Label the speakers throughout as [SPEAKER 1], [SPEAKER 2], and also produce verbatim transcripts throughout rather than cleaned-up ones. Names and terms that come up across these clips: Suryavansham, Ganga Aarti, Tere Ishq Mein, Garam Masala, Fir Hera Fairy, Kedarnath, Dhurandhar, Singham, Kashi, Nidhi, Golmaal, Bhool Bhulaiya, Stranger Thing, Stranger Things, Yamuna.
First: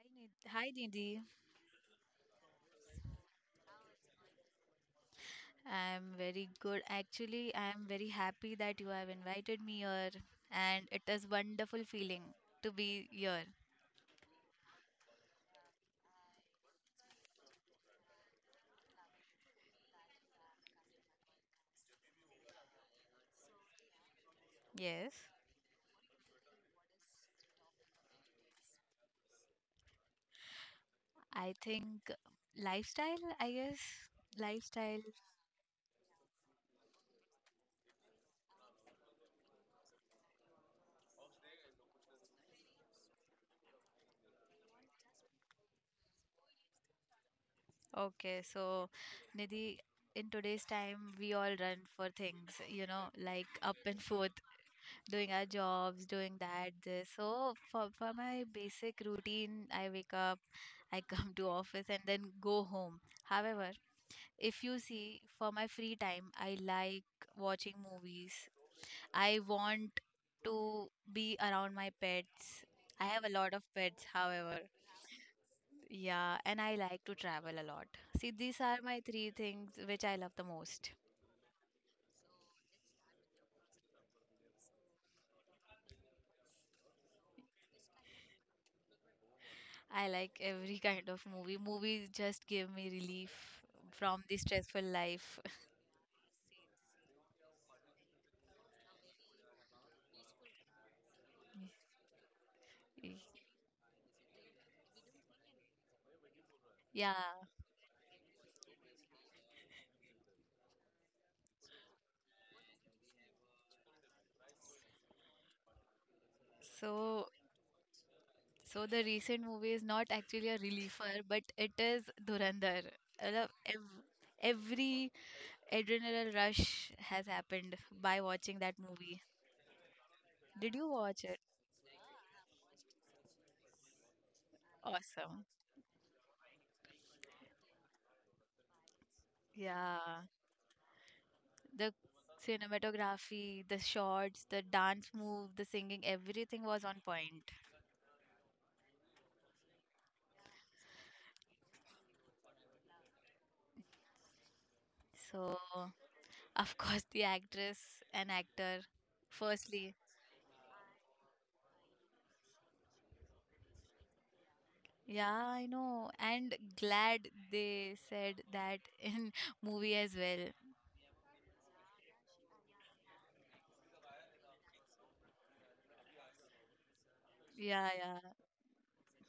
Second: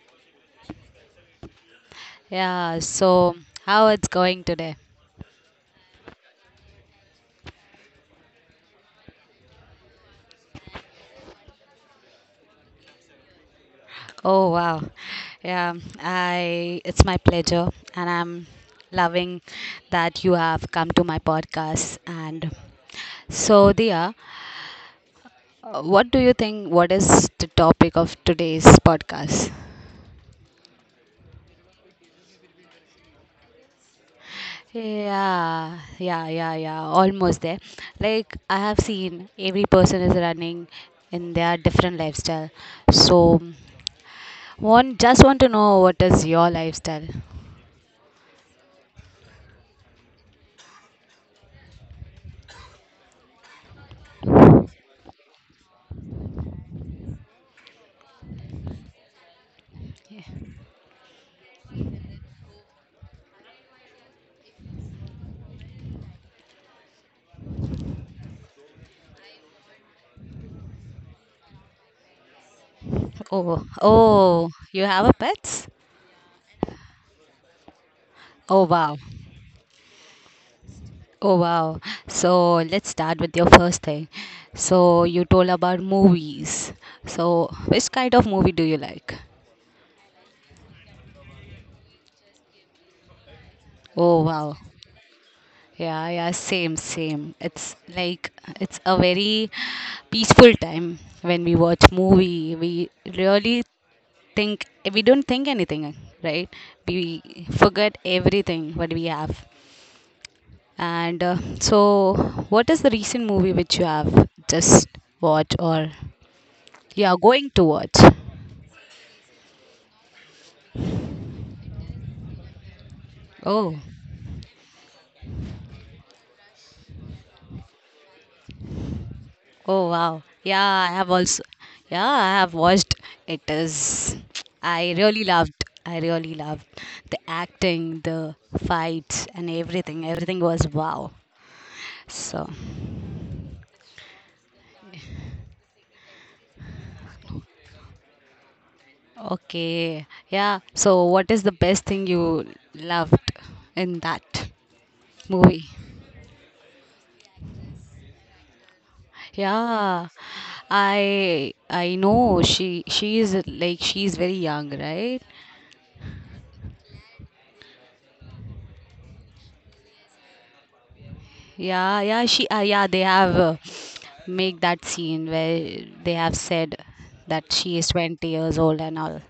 [SPEAKER 1] Hi, Nid- hi, Nidhi.
[SPEAKER 2] Yeah, so how it's going today?
[SPEAKER 1] I'm very good. Actually, I'm very happy that you have invited me here, and it is wonderful feeling to be here.
[SPEAKER 2] Oh wow, yeah, I it's my pleasure, and I'm loving that you have come to my podcast. And so, Dia,
[SPEAKER 1] Yes,
[SPEAKER 2] uh, what do you think? What is the topic of today's podcast?
[SPEAKER 1] I think lifestyle, I guess, lifestyle.
[SPEAKER 2] Yeah, yeah, yeah, yeah. Almost there. Like I have seen every person is running in their different lifestyle. So one just want to know what is your lifestyle.
[SPEAKER 1] Okay, so Nidhi, in today's time, we all run for things, you know, like up and forth. Doing our jobs, doing that, this. So for, for my basic routine, I wake up, I come to office and then go home. However, if you see for my free time, I like watching movies. I want to be around my pets. I have a lot of
[SPEAKER 2] Oh,
[SPEAKER 1] pets,
[SPEAKER 2] oh,
[SPEAKER 1] however.
[SPEAKER 2] you have a pets?
[SPEAKER 1] Yeah, and I like to travel a lot. See, these
[SPEAKER 2] Oh
[SPEAKER 1] are
[SPEAKER 2] wow.
[SPEAKER 1] my three things which I love the most.
[SPEAKER 2] Oh wow. So let's start with your first thing. So you told about movies. So which kind of movie do you like?
[SPEAKER 1] I like every kind of movie. Movies just give me relief
[SPEAKER 2] Oh
[SPEAKER 1] from the
[SPEAKER 2] wow.
[SPEAKER 1] stressful life.
[SPEAKER 2] Yeah, yeah, same, same. It's like it's a very peaceful time when we watch movie. We really think we don't think anything, right?
[SPEAKER 1] Yeah.
[SPEAKER 2] We forget everything what we have. And uh, so, what is the recent movie which you have just watched or you are
[SPEAKER 1] So
[SPEAKER 2] going to watch?
[SPEAKER 1] so the recent movie is not actually a reliever, but it is Dhurandhar. I love
[SPEAKER 2] Oh.
[SPEAKER 1] ev- Every adrenaline rush has happened by watching that movie.
[SPEAKER 2] Oh wow. Yeah,
[SPEAKER 1] Did you
[SPEAKER 2] I have
[SPEAKER 1] watch it?
[SPEAKER 2] also yeah, I have watched it is I really
[SPEAKER 1] Awesome.
[SPEAKER 2] loved I really loved the acting, the fights and everything.
[SPEAKER 1] Yeah.
[SPEAKER 2] Everything was wow.
[SPEAKER 1] The
[SPEAKER 2] So
[SPEAKER 1] cinematography, the shots, the dance move, the singing, everything was on point.
[SPEAKER 2] okay. Yeah. So what is the best thing you loved in that
[SPEAKER 1] So
[SPEAKER 2] movie?
[SPEAKER 1] Of course, the actress and actor, firstly.
[SPEAKER 2] Yeah. I I know she she is like she is very young, right?
[SPEAKER 1] Yeah, I know. And glad they said that in movie as well.
[SPEAKER 2] Yeah, yeah, she, uh, yeah, they have uh, make that scene where they have said that she is
[SPEAKER 1] Yeah, yeah.
[SPEAKER 2] twenty years old and all.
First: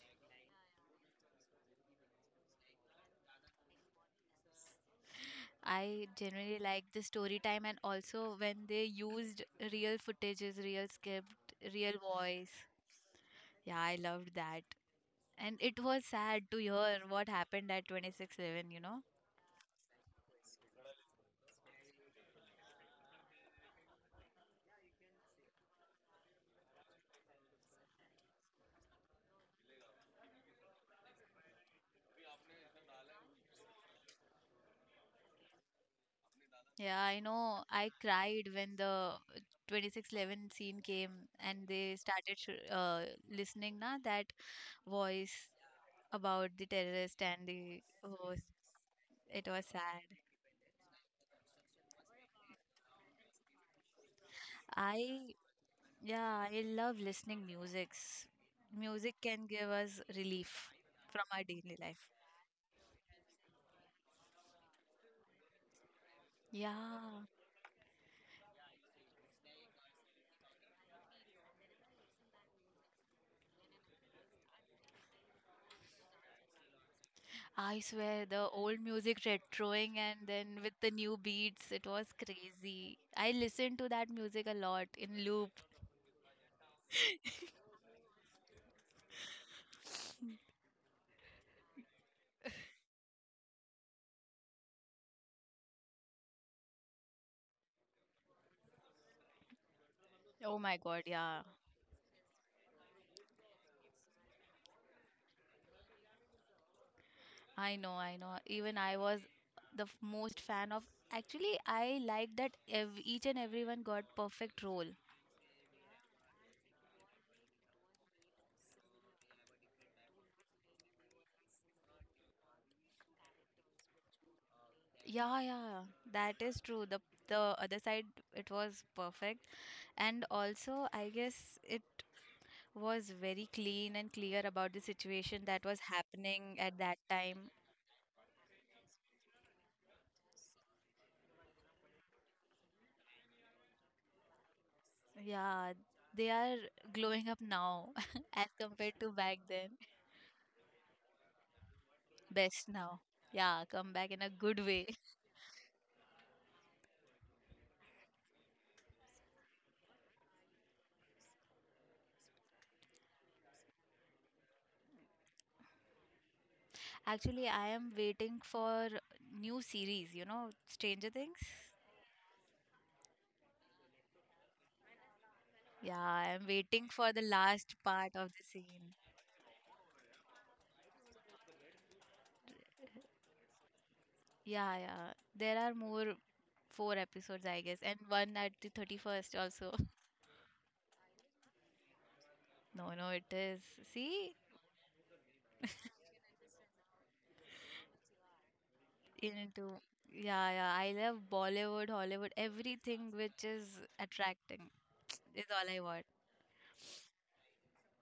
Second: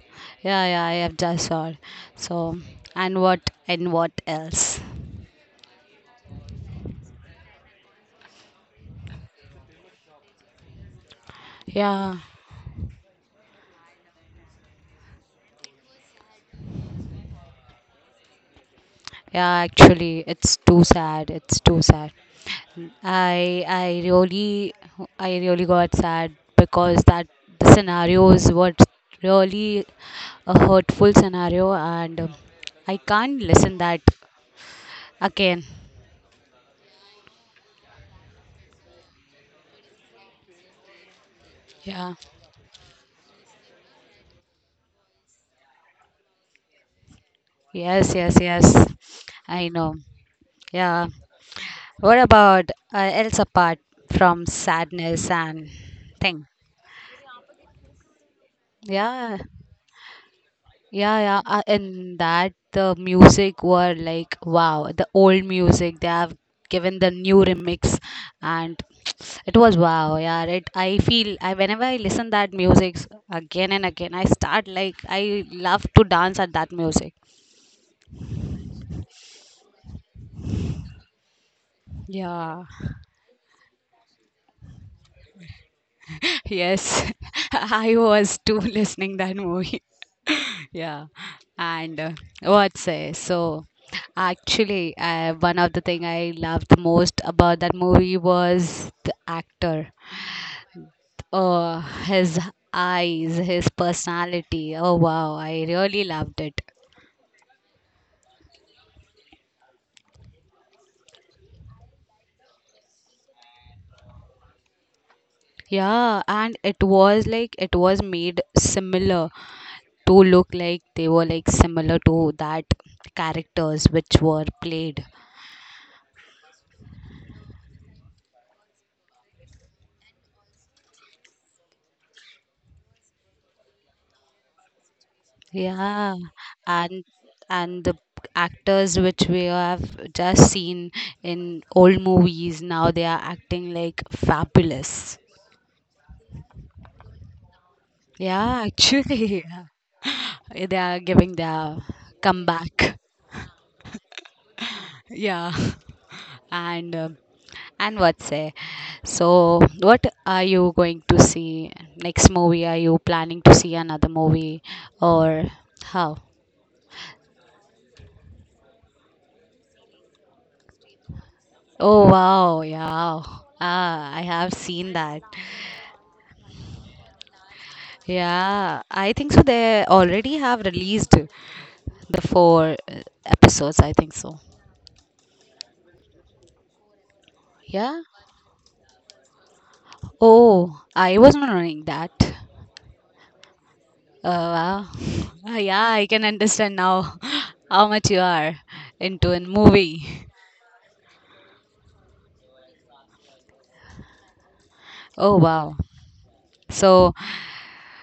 [SPEAKER 2] Yeah, yeah, I have just saw. So, and what, and what else?
[SPEAKER 1] I generally like the story time and also when they used real footages, real script, real
[SPEAKER 2] Yeah,
[SPEAKER 1] voice. Yeah, I loved that. And it was sad to hear what happened at twenty six eleven, you know?
[SPEAKER 2] yeah, actually, it's too sad. It's too sad. I, I really, I really got sad because that the scenarios were really a hurtful scenario and um, I can't listen that again.
[SPEAKER 1] Yeah, I know. I cried when the twenty six eleven scene came and they
[SPEAKER 2] Yeah.
[SPEAKER 1] started sh uh, listening na that voice about the terrorist and the
[SPEAKER 2] Yes,
[SPEAKER 1] oh,
[SPEAKER 2] yes, yes.
[SPEAKER 1] it was
[SPEAKER 2] I know.
[SPEAKER 1] sad.
[SPEAKER 2] Yeah. What about uh, else apart from sadness
[SPEAKER 1] I
[SPEAKER 2] and thing?
[SPEAKER 1] Yeah, I love listening musics. Music
[SPEAKER 2] Yeah.
[SPEAKER 1] can give us relief
[SPEAKER 2] Yeah,
[SPEAKER 1] from
[SPEAKER 2] yeah.
[SPEAKER 1] our
[SPEAKER 2] Uh,
[SPEAKER 1] daily life.
[SPEAKER 2] in that, the music were like, wow, the old music, they have given the
[SPEAKER 1] Yeah,
[SPEAKER 2] new remix and it was wow. Yeah, it I feel I whenever I listen that music again and again I start like I love to dance at that music.
[SPEAKER 1] I swear the old music retroing and then with the new beats, it was
[SPEAKER 2] Yeah.
[SPEAKER 1] crazy. I listened to that music a lot in loop.
[SPEAKER 2] Yes, I was too listening that movie. Yeah, and uh, what say? So actually, uh, one of the thing I loved most about that movie was the actor.
[SPEAKER 1] Oh my God, yeah.
[SPEAKER 2] Oh, his eyes, his personality. Oh wow, I really loved it.
[SPEAKER 1] I know, I know. Even I was the f- most fan of. Actually, I like that ev- each and everyone got perfect role.
[SPEAKER 2] Yeah, and it was like it was made similar to look like they were like similar to that characters which were played.
[SPEAKER 1] Yeah, yeah, that is true. The the other side, it was perfect, and also I guess it was very clean and clear about the situation that was
[SPEAKER 2] Yeah,
[SPEAKER 1] happening at that
[SPEAKER 2] and
[SPEAKER 1] time.
[SPEAKER 2] and the actors which we have just seen in old movies now they are acting like fabulous.
[SPEAKER 1] Yeah, they are glowing up now as
[SPEAKER 2] Yeah,
[SPEAKER 1] compared to back
[SPEAKER 2] actually,
[SPEAKER 1] then.
[SPEAKER 2] yeah, they are giving their
[SPEAKER 1] Best
[SPEAKER 2] comeback.
[SPEAKER 1] now. Yeah, come back in a good way.
[SPEAKER 2] Yeah, and um and what say? So, what are you going to see next movie? Are you planning to see another movie or how?
[SPEAKER 1] Actually, I am waiting for new series, you know, Stranger Things.
[SPEAKER 2] Oh wow, yeah. Ah, I have seen that.
[SPEAKER 1] Yeah, I am waiting for the last part of the
[SPEAKER 2] Yeah,
[SPEAKER 1] scene.
[SPEAKER 2] I think so. They already have released the four uh, episodes. I think so.
[SPEAKER 1] Yeah, yeah. There are more four episodes, I guess, and
[SPEAKER 2] Yeah.
[SPEAKER 1] one at the thirty-first also.
[SPEAKER 2] Oh, I was not knowing that.
[SPEAKER 1] No, no, it is.
[SPEAKER 2] Uh,
[SPEAKER 1] See,
[SPEAKER 2] wow. Ah, yeah, I can understand now how much you are into a
[SPEAKER 1] into
[SPEAKER 2] movie.
[SPEAKER 1] yeah, yeah. I love Bollywood, Hollywood, everything which is attracting
[SPEAKER 2] Oh
[SPEAKER 1] is all
[SPEAKER 2] wow.
[SPEAKER 1] I want.
[SPEAKER 2] So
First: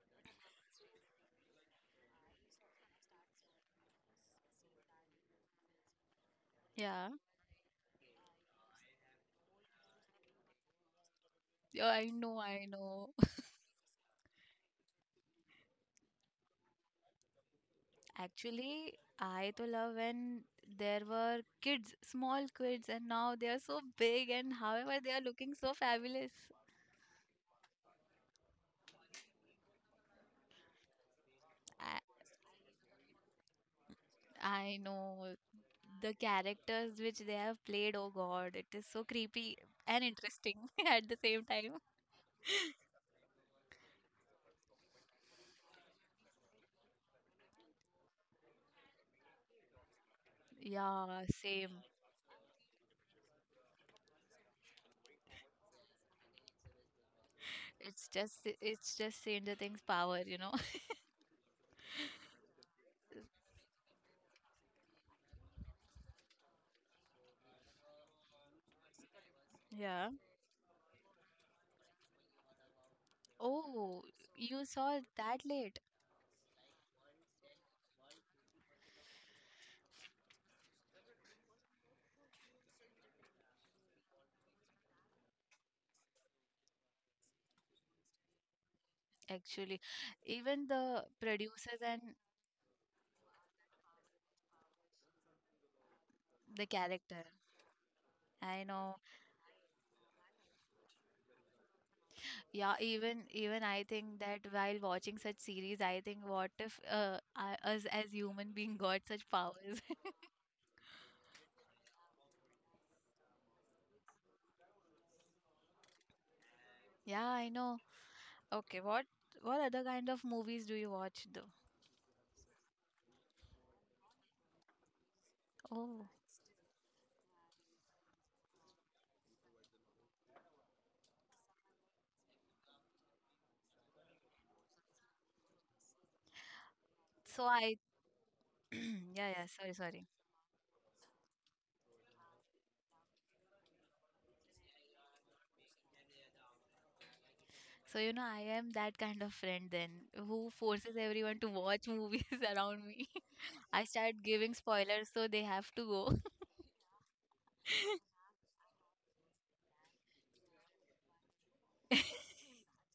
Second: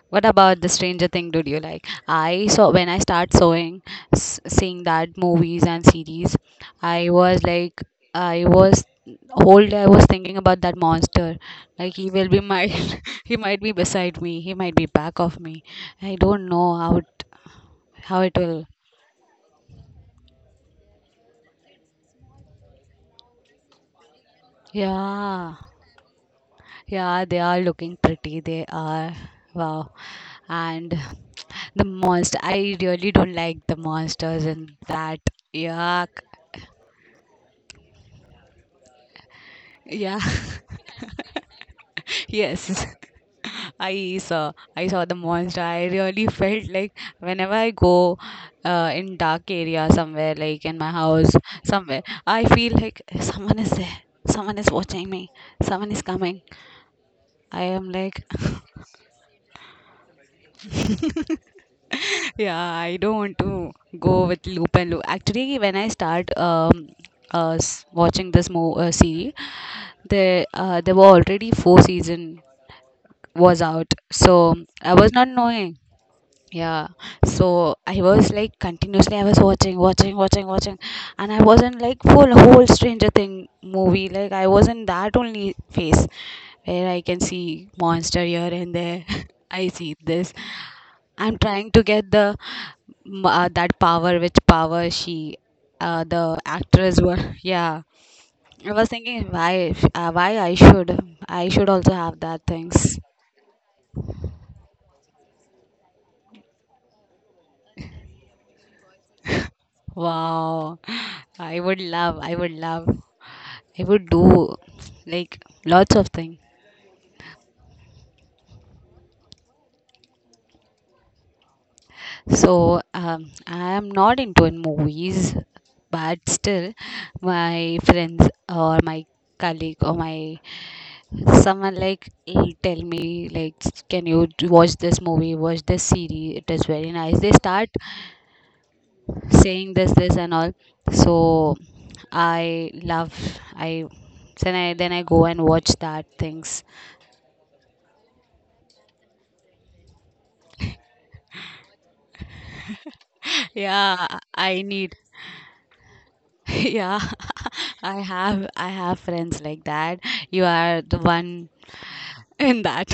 [SPEAKER 2] what about the Stranger Thing? Did you like? I saw when I start sewing, s- seeing that movies and series, I
[SPEAKER 1] Yeah.
[SPEAKER 2] was like, I was whole day I was thinking about that monster.
[SPEAKER 1] Yeah,
[SPEAKER 2] Like
[SPEAKER 1] I
[SPEAKER 2] he will
[SPEAKER 1] know,
[SPEAKER 2] be
[SPEAKER 1] I
[SPEAKER 2] my,
[SPEAKER 1] know.
[SPEAKER 2] he might be beside me, he might be back of me. I don't know how it, how it will.
[SPEAKER 1] Actually, I to love when there were kids, small kids, and now they are so big, and however, they are looking
[SPEAKER 2] Yeah,
[SPEAKER 1] so fabulous.
[SPEAKER 2] yeah, they are looking pretty. They are wow, and the
[SPEAKER 1] I,
[SPEAKER 2] monster. I really don't like the monsters
[SPEAKER 1] I
[SPEAKER 2] in that.
[SPEAKER 1] know
[SPEAKER 2] Yuck.
[SPEAKER 1] the characters which they have played. Oh God, it is so creepy and
[SPEAKER 2] Yeah,
[SPEAKER 1] interesting at the same time.
[SPEAKER 2] yes. I saw I saw the monster. I really felt like whenever I go uh, in dark area somewhere, like in my
[SPEAKER 1] Yeah,
[SPEAKER 2] house
[SPEAKER 1] same.
[SPEAKER 2] somewhere, I feel like someone is there. Someone is watching me. Someone is coming. I am
[SPEAKER 1] It's
[SPEAKER 2] like,
[SPEAKER 1] just it's just Stranger Things power, you know.
[SPEAKER 2] yeah, I don't want to go with loop and loop. Actually, when I start um, uh, s- watching this mo- uh, series,
[SPEAKER 1] Yeah.
[SPEAKER 2] there uh, there were already four season was out,
[SPEAKER 1] Oh,
[SPEAKER 2] so
[SPEAKER 1] you saw
[SPEAKER 2] I
[SPEAKER 1] it
[SPEAKER 2] was not
[SPEAKER 1] that
[SPEAKER 2] knowing.
[SPEAKER 1] late,
[SPEAKER 2] Yeah, so I was like continuously I was watching watching watching watching, and I wasn't like full whole stranger thing movie, like I wasn't that only face where I can see monster here and there. I
[SPEAKER 1] actually.
[SPEAKER 2] see this,
[SPEAKER 1] Even the
[SPEAKER 2] I'm trying
[SPEAKER 1] producers
[SPEAKER 2] to
[SPEAKER 1] and
[SPEAKER 2] get the m- uh, that power, which power she uh, the
[SPEAKER 1] the
[SPEAKER 2] actress were.
[SPEAKER 1] character.
[SPEAKER 2] yeah,
[SPEAKER 1] I
[SPEAKER 2] I was
[SPEAKER 1] know.
[SPEAKER 2] thinking why if- uh, why i should I should also have that
[SPEAKER 1] Yeah,
[SPEAKER 2] things.
[SPEAKER 1] even even I think that while watching such series, I think what if uh, I- us as human being got such powers?
[SPEAKER 2] Wow, i would love I would love he would do like lots of things.
[SPEAKER 1] Yeah, I know. Okay, what what other kind of movies do you watch though?
[SPEAKER 2] So um, I am not into in movies,
[SPEAKER 1] Oh,
[SPEAKER 2] but still, my friends or my colleague or my someone like will tell me like can you d- watch this movie, watch this series, it is very nice. They
[SPEAKER 1] so
[SPEAKER 2] start
[SPEAKER 1] I yeah, yeah, sorry
[SPEAKER 2] saying this
[SPEAKER 1] sorry.
[SPEAKER 2] this and all, so I love I then i then I go and watch that things.
[SPEAKER 1] So you know I am that kind of friend then who forces everyone to watch movies around me. I
[SPEAKER 2] yeah,
[SPEAKER 1] start giving
[SPEAKER 2] I need.
[SPEAKER 1] spoilers so they have to go.
[SPEAKER 2] yeah, I have i have friends like that. You are the one in that.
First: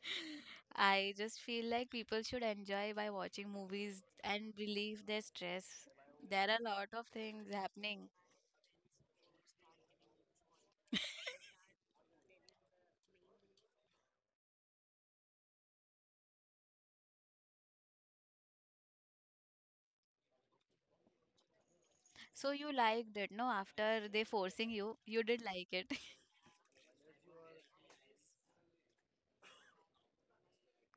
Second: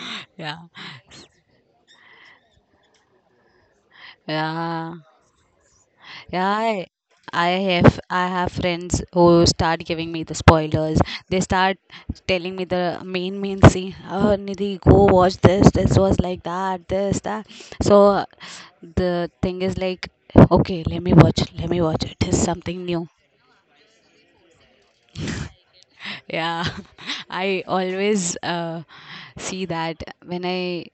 [SPEAKER 2] yeah,
[SPEAKER 1] I just feel like people should enjoy by watching movies and
[SPEAKER 2] yeah,
[SPEAKER 1] relieve their stress.
[SPEAKER 2] yeah,
[SPEAKER 1] There are a
[SPEAKER 2] I,
[SPEAKER 1] lot of
[SPEAKER 2] I
[SPEAKER 1] things
[SPEAKER 2] have
[SPEAKER 1] happening.
[SPEAKER 2] i have friends who start giving me the spoilers. They start telling me the main main scene. Oh Nidhi, go watch this, this was like that, this that. So the thing is like, okay, let me watch let me watch, it is
[SPEAKER 1] So you
[SPEAKER 2] something new.
[SPEAKER 1] liked it, no? After they forcing you, you did like it.
[SPEAKER 2] Yeah, I always uh, see that when I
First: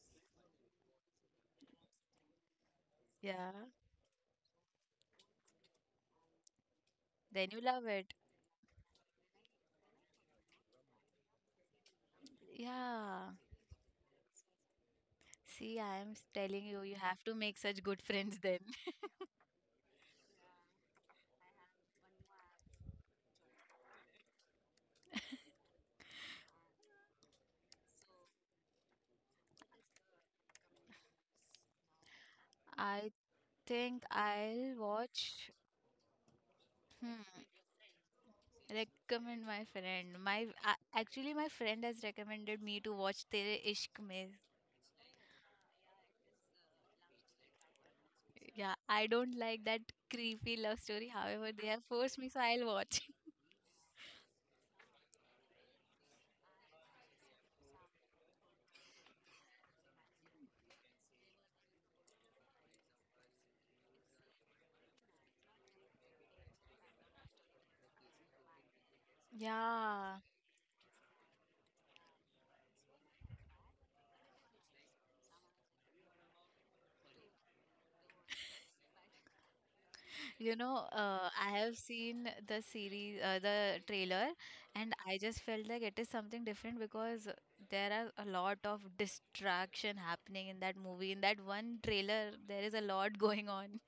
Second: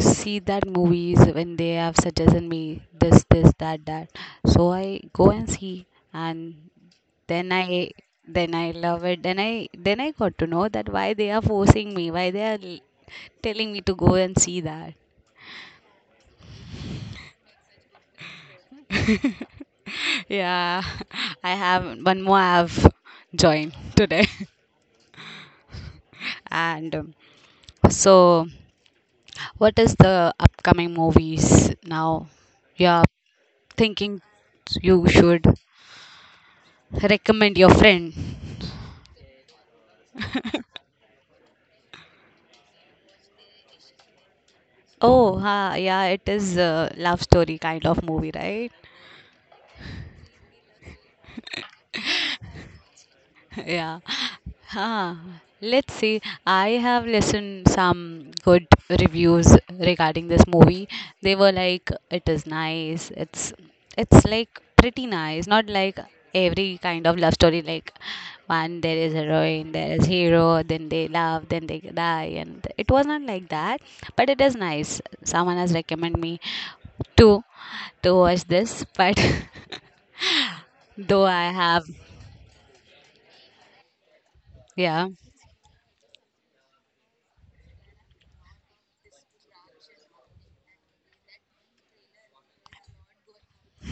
[SPEAKER 2] see that movies when they have suggested me this,
[SPEAKER 1] Yeah.
[SPEAKER 2] this, that, that. So I go and see, and
[SPEAKER 1] Then
[SPEAKER 2] then
[SPEAKER 1] you love
[SPEAKER 2] I
[SPEAKER 1] it.
[SPEAKER 2] then I love it. Then I then I got to know that why they are forcing me, why they are l-
[SPEAKER 1] Yeah.
[SPEAKER 2] telling me to go and see that.
[SPEAKER 1] See, I am s- telling you, you have to make such good friends then.
[SPEAKER 2] Yeah, I have one more, I have joined today, and um, so. What is the upcoming movies now you are
[SPEAKER 1] I think
[SPEAKER 2] thinking
[SPEAKER 1] I'll
[SPEAKER 2] you
[SPEAKER 1] watch.
[SPEAKER 2] should
[SPEAKER 1] Hmm.
[SPEAKER 2] recommend your friend?
[SPEAKER 1] Recommend my friend. My a- actually, my friend has recommended me to watch Tere Ishq Mein.
[SPEAKER 2] Oh, ha, yeah, it is a love story kind of movie, right?
[SPEAKER 1] Yeah, I don't like that creepy love story. However, they have forced me, so I'll watch.
[SPEAKER 2] Yeah. Huh. Let's see. I have listened some good reviews regarding this movie. They were like it is nice. It's it's like pretty nice. Not like every kind of love story, like one there is heroine, there is
[SPEAKER 1] Yeah.
[SPEAKER 2] hero, then they love, then they die, and it was not like that. But it is nice. Someone has recommended me to to watch this, but
[SPEAKER 1] You know,
[SPEAKER 2] though
[SPEAKER 1] uh,
[SPEAKER 2] I
[SPEAKER 1] I have
[SPEAKER 2] have,
[SPEAKER 1] seen the series, uh, the trailer, and
[SPEAKER 2] yeah.
[SPEAKER 1] I just felt like it is something different because there are a lot of distraction happening in that movie. In that one trailer, there is a lot going on.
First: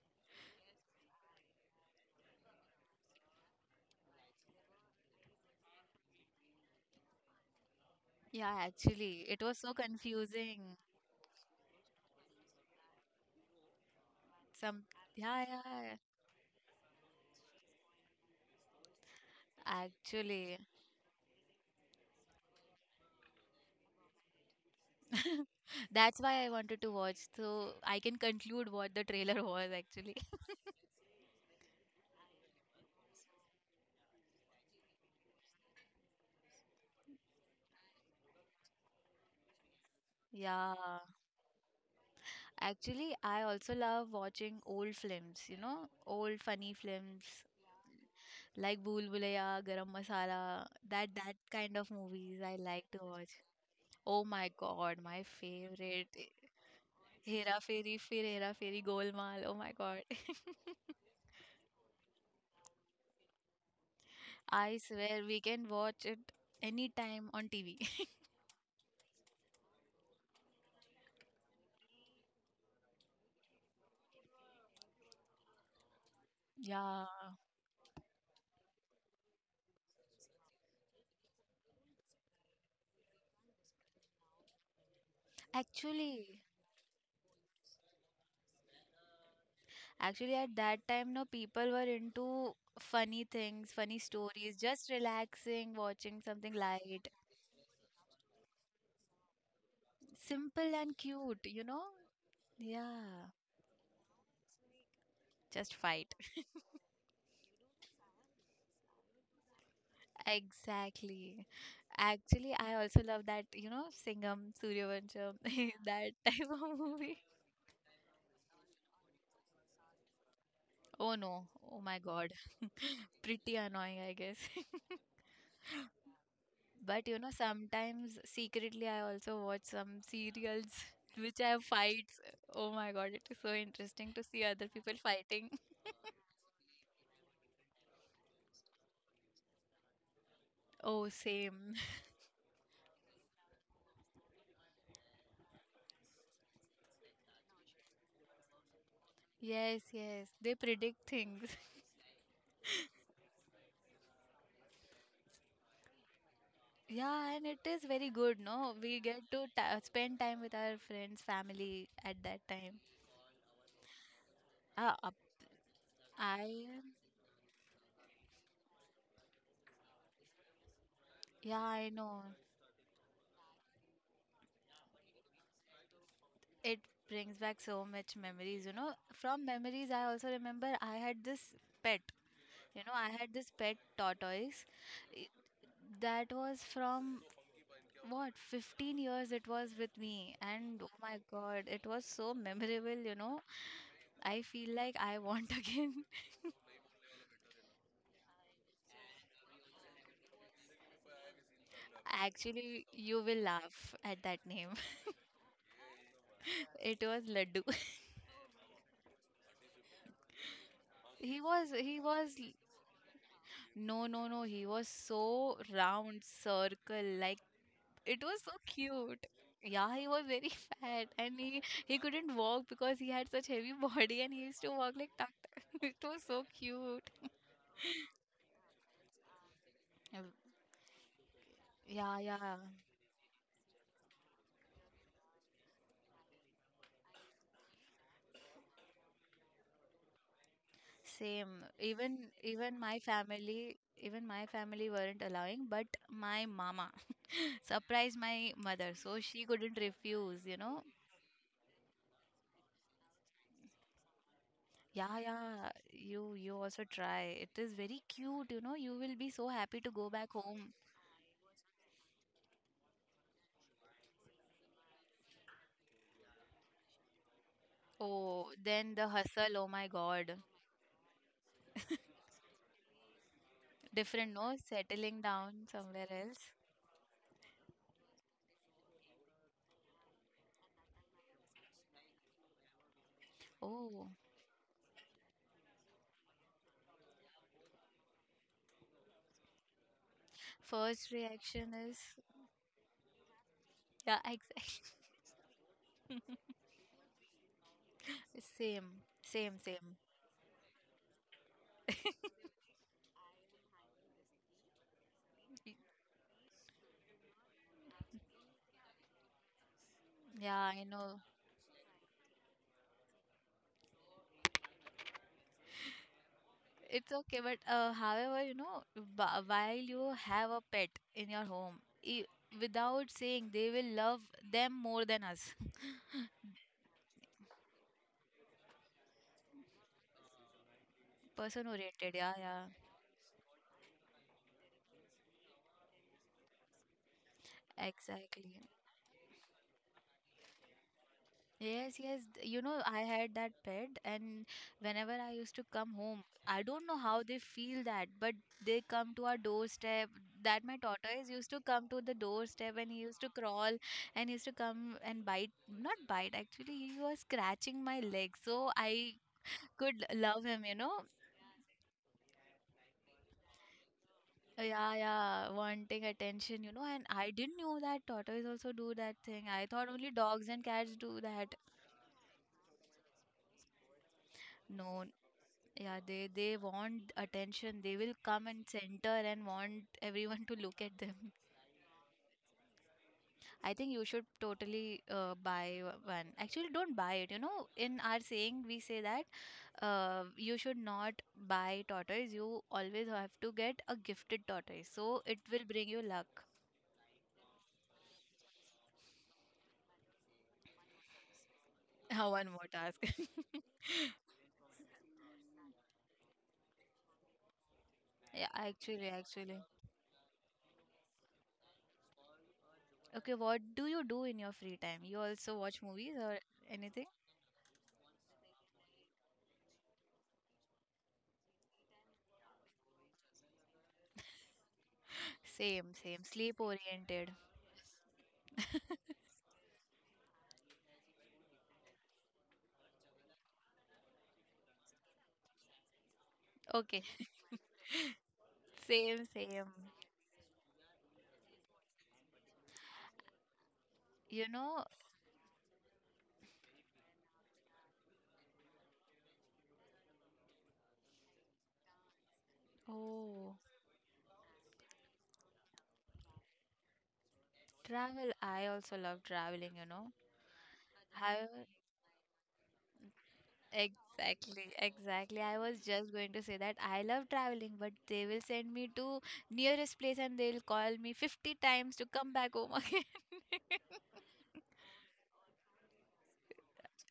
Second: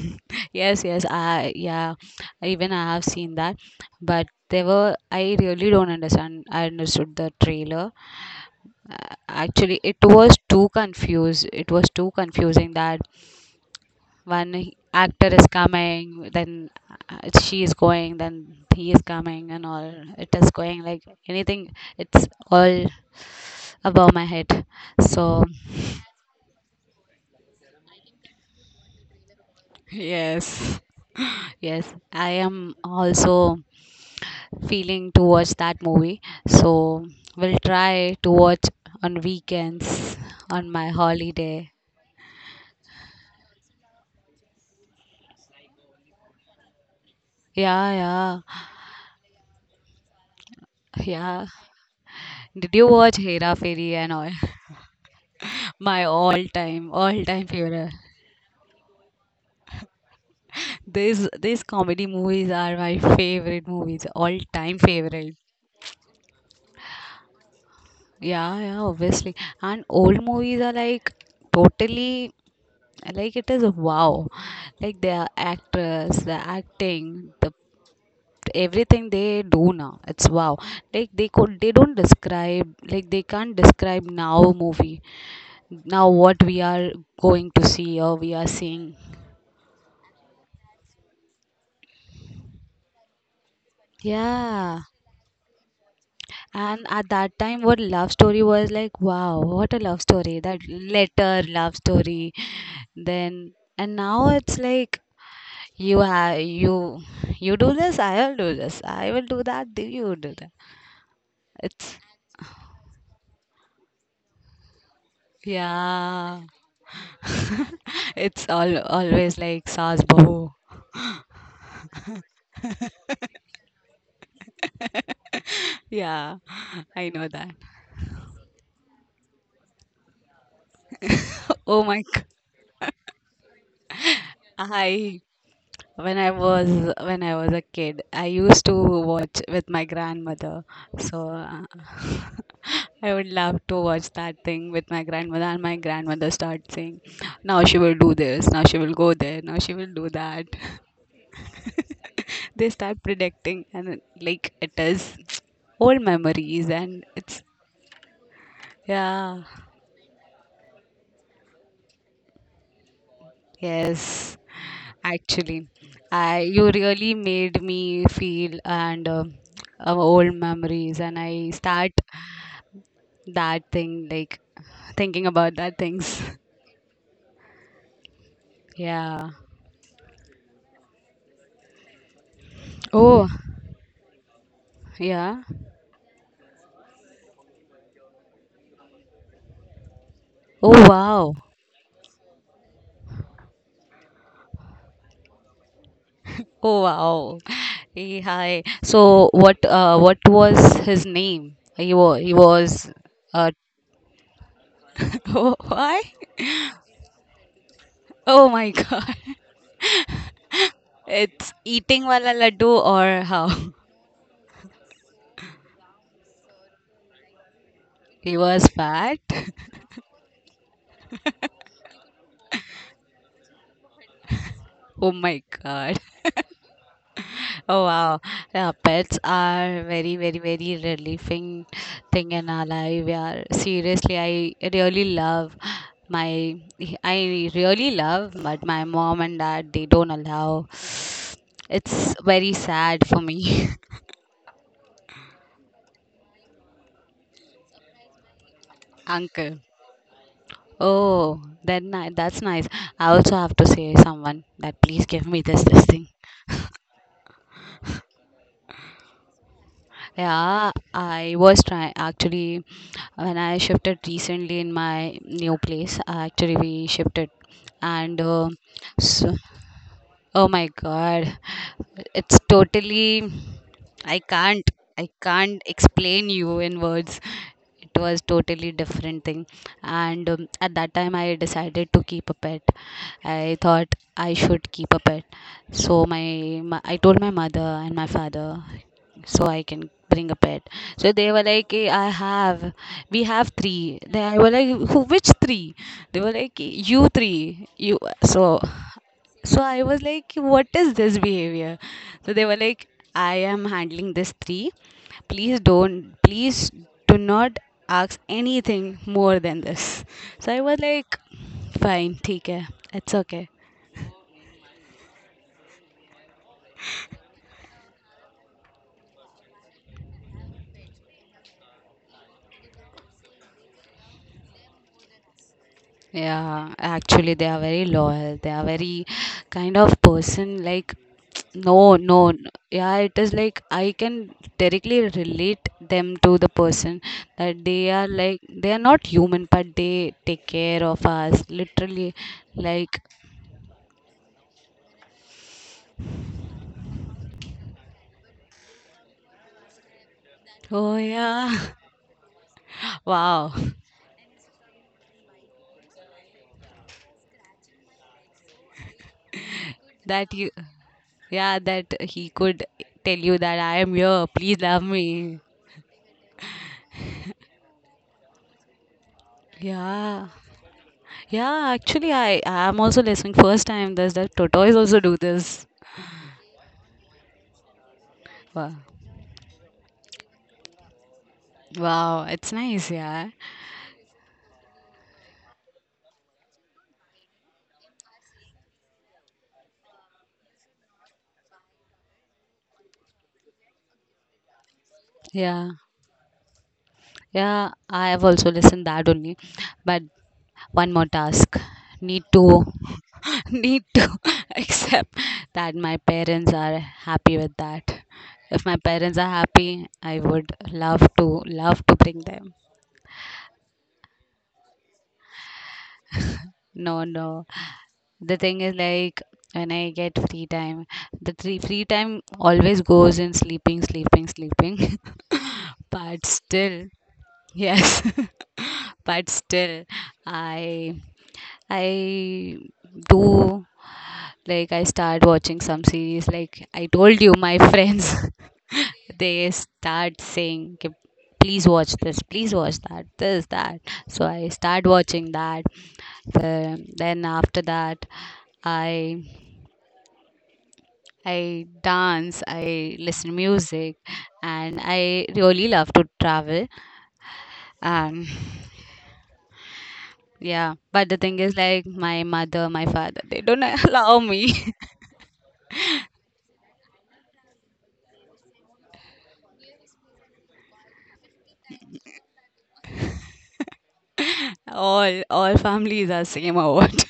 [SPEAKER 2] Yes, yes, I, yeah, even I have seen that, but they were I really don't understand. I understood the trailer.
[SPEAKER 1] Yeah,
[SPEAKER 2] Uh,
[SPEAKER 1] actually, it was so
[SPEAKER 2] actually, it was too
[SPEAKER 1] confusing.
[SPEAKER 2] confused. It was too confusing that one he-
[SPEAKER 1] Some,
[SPEAKER 2] actor
[SPEAKER 1] yeah,
[SPEAKER 2] is
[SPEAKER 1] yeah,
[SPEAKER 2] coming, then uh, she is going, then he is coming, and all. It is
[SPEAKER 1] actually,
[SPEAKER 2] going like anything. It's all above my head. So
[SPEAKER 1] that's why I wanted to watch so I can conclude what the trailer was actually.
[SPEAKER 2] yes, yes, I am also feeling towards that movie. So we'll try to watch on weekends, on
[SPEAKER 1] Yeah,
[SPEAKER 2] my holiday.
[SPEAKER 1] actually, I also love watching old films, you know, old funny films
[SPEAKER 2] Yeah, yeah,
[SPEAKER 1] like Bhool Bhulaiya, Garam Masala, that that
[SPEAKER 2] yeah.
[SPEAKER 1] kind of movies I
[SPEAKER 2] Did you
[SPEAKER 1] like to
[SPEAKER 2] watch
[SPEAKER 1] watch.
[SPEAKER 2] Hera Fairy and
[SPEAKER 1] Oh
[SPEAKER 2] all?
[SPEAKER 1] my God, my
[SPEAKER 2] My
[SPEAKER 1] favorite.
[SPEAKER 2] all-time, all-time
[SPEAKER 1] Hera
[SPEAKER 2] favorite.
[SPEAKER 1] Fairy, Fir Hera Fairy, Golmaal. Oh my God.
[SPEAKER 2] These these comedy movies are my favorite movies,
[SPEAKER 1] I
[SPEAKER 2] all-time
[SPEAKER 1] swear
[SPEAKER 2] favorite.
[SPEAKER 1] we can watch it anytime on T V.
[SPEAKER 2] Yeah, yeah, obviously. And old movies are like totally like it is wow. Like their actors, the
[SPEAKER 1] Yeah,
[SPEAKER 2] acting, the everything they do now it's wow. Like they could they don't describe, like they can't describe now movie now
[SPEAKER 1] actually.
[SPEAKER 2] what we are going to see or we are seeing.
[SPEAKER 1] Actually, at that time, no, people were into funny things, funny stories,
[SPEAKER 2] Yeah,
[SPEAKER 1] just relaxing, watching something
[SPEAKER 2] and
[SPEAKER 1] light,
[SPEAKER 2] at that time what love story was like, wow, what a love story, that
[SPEAKER 1] simple and
[SPEAKER 2] letter
[SPEAKER 1] cute, you
[SPEAKER 2] love
[SPEAKER 1] know?
[SPEAKER 2] story.
[SPEAKER 1] Yeah,
[SPEAKER 2] Then and now it's like
[SPEAKER 1] just
[SPEAKER 2] you
[SPEAKER 1] fight.
[SPEAKER 2] have you you do this, I'll do this, I will do that, do you do that.
[SPEAKER 1] Exactly.
[SPEAKER 2] It's
[SPEAKER 1] Actually, I also love that, you know, Singham, Suryavansham, that
[SPEAKER 2] yeah.
[SPEAKER 1] type of movie.
[SPEAKER 2] It's all always like saas bahu.
[SPEAKER 1] Oh no, oh my God. Pretty annoying, I guess.
[SPEAKER 2] Yeah,
[SPEAKER 1] But
[SPEAKER 2] I
[SPEAKER 1] you
[SPEAKER 2] know
[SPEAKER 1] know,
[SPEAKER 2] that.
[SPEAKER 1] sometimes secretly I also watch some serials which have
[SPEAKER 2] Oh my
[SPEAKER 1] fights.
[SPEAKER 2] god.
[SPEAKER 1] Oh my God, it is so interesting to see other people
[SPEAKER 2] I
[SPEAKER 1] fighting.
[SPEAKER 2] when I was when I was a kid, I used to watch with my grandmother.
[SPEAKER 1] Oh,
[SPEAKER 2] So uh,
[SPEAKER 1] same.
[SPEAKER 2] I would love to watch that thing with my grandmother, and my grandmother starts saying, "Now she will do this, now she will go there, now she
[SPEAKER 1] Yes,
[SPEAKER 2] will do
[SPEAKER 1] yes.
[SPEAKER 2] that."
[SPEAKER 1] They predict things.
[SPEAKER 2] They start predicting and it- like it is old memories and
[SPEAKER 1] Yeah,
[SPEAKER 2] it's
[SPEAKER 1] and it is very good, no? We get
[SPEAKER 2] yeah.
[SPEAKER 1] to ta spend time with our friends, family at that time.
[SPEAKER 2] Yes,
[SPEAKER 1] Uh, up-
[SPEAKER 2] actually, I you
[SPEAKER 1] I,
[SPEAKER 2] really made me feel and uh, of old memories, and I
[SPEAKER 1] yeah, I
[SPEAKER 2] start
[SPEAKER 1] know.
[SPEAKER 2] that thing like thinking about that things.
[SPEAKER 1] It brings back so much memories, you know.
[SPEAKER 2] Yeah.
[SPEAKER 1] From memories, I also remember I had this pet. You know, I
[SPEAKER 2] Oh,
[SPEAKER 1] had this pet tortoise it-
[SPEAKER 2] yeah.
[SPEAKER 1] that was from what fifteen years it was with me, and
[SPEAKER 2] Oh
[SPEAKER 1] oh my
[SPEAKER 2] wow.
[SPEAKER 1] god, it was so memorable. You know, I feel like I want again.
[SPEAKER 2] Oh wow. Hey, hi. So what? Uh, what was his name? He was. He
[SPEAKER 1] Actually,
[SPEAKER 2] was.
[SPEAKER 1] you will
[SPEAKER 2] Uh,
[SPEAKER 1] laugh at that name.
[SPEAKER 2] oh, why?
[SPEAKER 1] It was Laddu.
[SPEAKER 2] Oh my God.
[SPEAKER 1] He
[SPEAKER 2] It's
[SPEAKER 1] was, he
[SPEAKER 2] eating wala
[SPEAKER 1] was,
[SPEAKER 2] laddu or how?
[SPEAKER 1] no, no, no, he was so round, circle, like it
[SPEAKER 2] He
[SPEAKER 1] was so
[SPEAKER 2] was fat.
[SPEAKER 1] cute. Yeah, he was very fat and he he couldn't walk because he had such heavy body and he used to walk
[SPEAKER 2] Oh
[SPEAKER 1] like
[SPEAKER 2] my
[SPEAKER 1] tuck.
[SPEAKER 2] God.
[SPEAKER 1] It was so cute.
[SPEAKER 2] Oh wow. Yeah, pets are very,
[SPEAKER 1] Um,
[SPEAKER 2] very, very relieving
[SPEAKER 1] Yeah,
[SPEAKER 2] thing
[SPEAKER 1] yeah.
[SPEAKER 2] in our life. Yeah, seriously, I really love my, I really love, but my mom and dad, they don't allow.
[SPEAKER 1] Same.
[SPEAKER 2] It's
[SPEAKER 1] Even
[SPEAKER 2] very
[SPEAKER 1] even my
[SPEAKER 2] sad for me,
[SPEAKER 1] family even my family weren't allowing, but my mama surprised my mother, so she
[SPEAKER 2] uncle.
[SPEAKER 1] couldn't refuse, you know.
[SPEAKER 2] Oh, then I, that's nice. I also have to say someone that please
[SPEAKER 1] Yeah,
[SPEAKER 2] give me this
[SPEAKER 1] yeah.
[SPEAKER 2] this thing.
[SPEAKER 1] You you also try. It is very cute, you know. You will be so happy to go back
[SPEAKER 2] Yeah,
[SPEAKER 1] home.
[SPEAKER 2] I was trying actually when I shifted recently in my new place. Actually, we shifted, and uh,
[SPEAKER 1] Oh, then the
[SPEAKER 2] so,
[SPEAKER 1] hustle, oh my God.
[SPEAKER 2] oh my god, it's totally. I
[SPEAKER 1] Different, no?
[SPEAKER 2] can't. I
[SPEAKER 1] Settling
[SPEAKER 2] can't
[SPEAKER 1] down somewhere
[SPEAKER 2] explain
[SPEAKER 1] else.
[SPEAKER 2] you in words. It was totally different thing, and um, at that time I decided to keep a pet. I thought
[SPEAKER 1] Oh,
[SPEAKER 2] I should keep a pet, so my, my I told my mother and my father so I can bring a pet.
[SPEAKER 1] first
[SPEAKER 2] So they were like,
[SPEAKER 1] reaction
[SPEAKER 2] "Eh,
[SPEAKER 1] is
[SPEAKER 2] I have, we have three."
[SPEAKER 1] yeah,
[SPEAKER 2] Then I was
[SPEAKER 1] exactly.
[SPEAKER 2] like, "Who, which three?" They were like, "You three, you." So,
[SPEAKER 1] Same,
[SPEAKER 2] so
[SPEAKER 1] same,
[SPEAKER 2] I
[SPEAKER 1] same.
[SPEAKER 2] was like, what is this behavior? So they were like, I am handling this three. Please
[SPEAKER 1] Y-
[SPEAKER 2] don't, please do not ask anything more than this. So I
[SPEAKER 1] Yeah,
[SPEAKER 2] was
[SPEAKER 1] I
[SPEAKER 2] like,
[SPEAKER 1] know.
[SPEAKER 2] fine, take care, it's okay.
[SPEAKER 1] It's okay, but uh, however, you know, b- while you have a pet in your home, I without saying, they will love them more than us.
[SPEAKER 2] Yeah, actually, they are very loyal. They are very kind of person like,
[SPEAKER 1] Person
[SPEAKER 2] no,
[SPEAKER 1] oriented,
[SPEAKER 2] no,
[SPEAKER 1] yeah,
[SPEAKER 2] no.
[SPEAKER 1] yeah,
[SPEAKER 2] Yeah, it is like I can directly relate them to the person that they are like,
[SPEAKER 1] exactly.
[SPEAKER 2] they are not human, but they take care of us.
[SPEAKER 1] Yes,
[SPEAKER 2] Literally,
[SPEAKER 1] yes. th- You know,
[SPEAKER 2] like,
[SPEAKER 1] I had that pet, and whenever I used to come home, I don't know how they feel that, but they come to our doorstep. That my
[SPEAKER 2] oh,
[SPEAKER 1] tortoise used
[SPEAKER 2] yeah,
[SPEAKER 1] to come to the doorstep, and he used to
[SPEAKER 2] wow,
[SPEAKER 1] crawl, and used to come and bite. Not bite, actually, he was scratching my leg, so I could
[SPEAKER 2] that
[SPEAKER 1] love
[SPEAKER 2] you,
[SPEAKER 1] him. You know,
[SPEAKER 2] yeah, that he could tell you that I am here, please love
[SPEAKER 1] yeah,
[SPEAKER 2] me.
[SPEAKER 1] yeah, wanting attention. You know, and I didn't know that tortoise also do that thing. I thought only
[SPEAKER 2] Yeah.
[SPEAKER 1] dogs and cats do that.
[SPEAKER 2] Yeah, actually, I I am also listening first time. Does that tortoise also
[SPEAKER 1] No,
[SPEAKER 2] do this?
[SPEAKER 1] Yeah, they they want attention. They will come and
[SPEAKER 2] Wow,
[SPEAKER 1] center and want everyone to look at them.
[SPEAKER 2] wow, it's nice. Yeah,
[SPEAKER 1] I think you should totally uh, buy o- one. Actually, don't buy it. You know, in our saying, we say that uh, you should not buy tortoise. You always have to get a gifted tortoise. So it will
[SPEAKER 2] yeah,
[SPEAKER 1] bring you luck.
[SPEAKER 2] yeah. I have also listened that only, but one more task need
[SPEAKER 1] Uh,
[SPEAKER 2] to
[SPEAKER 1] one more task.
[SPEAKER 2] need to accept that my parents are happy with that.
[SPEAKER 1] Yeah,
[SPEAKER 2] If my
[SPEAKER 1] actually,
[SPEAKER 2] parents are
[SPEAKER 1] actually.
[SPEAKER 2] happy, I would love to love to bring them.
[SPEAKER 1] Okay, what do you do in your free time? You also watch movies or
[SPEAKER 2] No,
[SPEAKER 1] anything?
[SPEAKER 2] no. The thing is like when I get free time, the free free time always goes in sleeping, sleeping, sleeping.
[SPEAKER 1] Same, same.
[SPEAKER 2] But
[SPEAKER 1] Sleep
[SPEAKER 2] still,
[SPEAKER 1] oriented.
[SPEAKER 2] yes. But still, I I do like I start watching some series like I
[SPEAKER 1] Okay,
[SPEAKER 2] told you my friends
[SPEAKER 1] same,
[SPEAKER 2] they
[SPEAKER 1] same.
[SPEAKER 2] start saying, "Okay, please watch this, please watch that, this that." So
[SPEAKER 1] You
[SPEAKER 2] I
[SPEAKER 1] know,
[SPEAKER 2] start watching that. Uh, then after that, i i dance, I listen
[SPEAKER 1] oh,
[SPEAKER 2] music, and I really love to travel. um
[SPEAKER 1] travel. I also love traveling, you know.
[SPEAKER 2] yeah, but the thing
[SPEAKER 1] I
[SPEAKER 2] is like my mother, my father, they don't allow me.
[SPEAKER 1] Exactly, exactly. I was just going to say that I love traveling, but they will send me to nearest place and they will call me fifty times to come back home again.
[SPEAKER 2] all all families are same or what?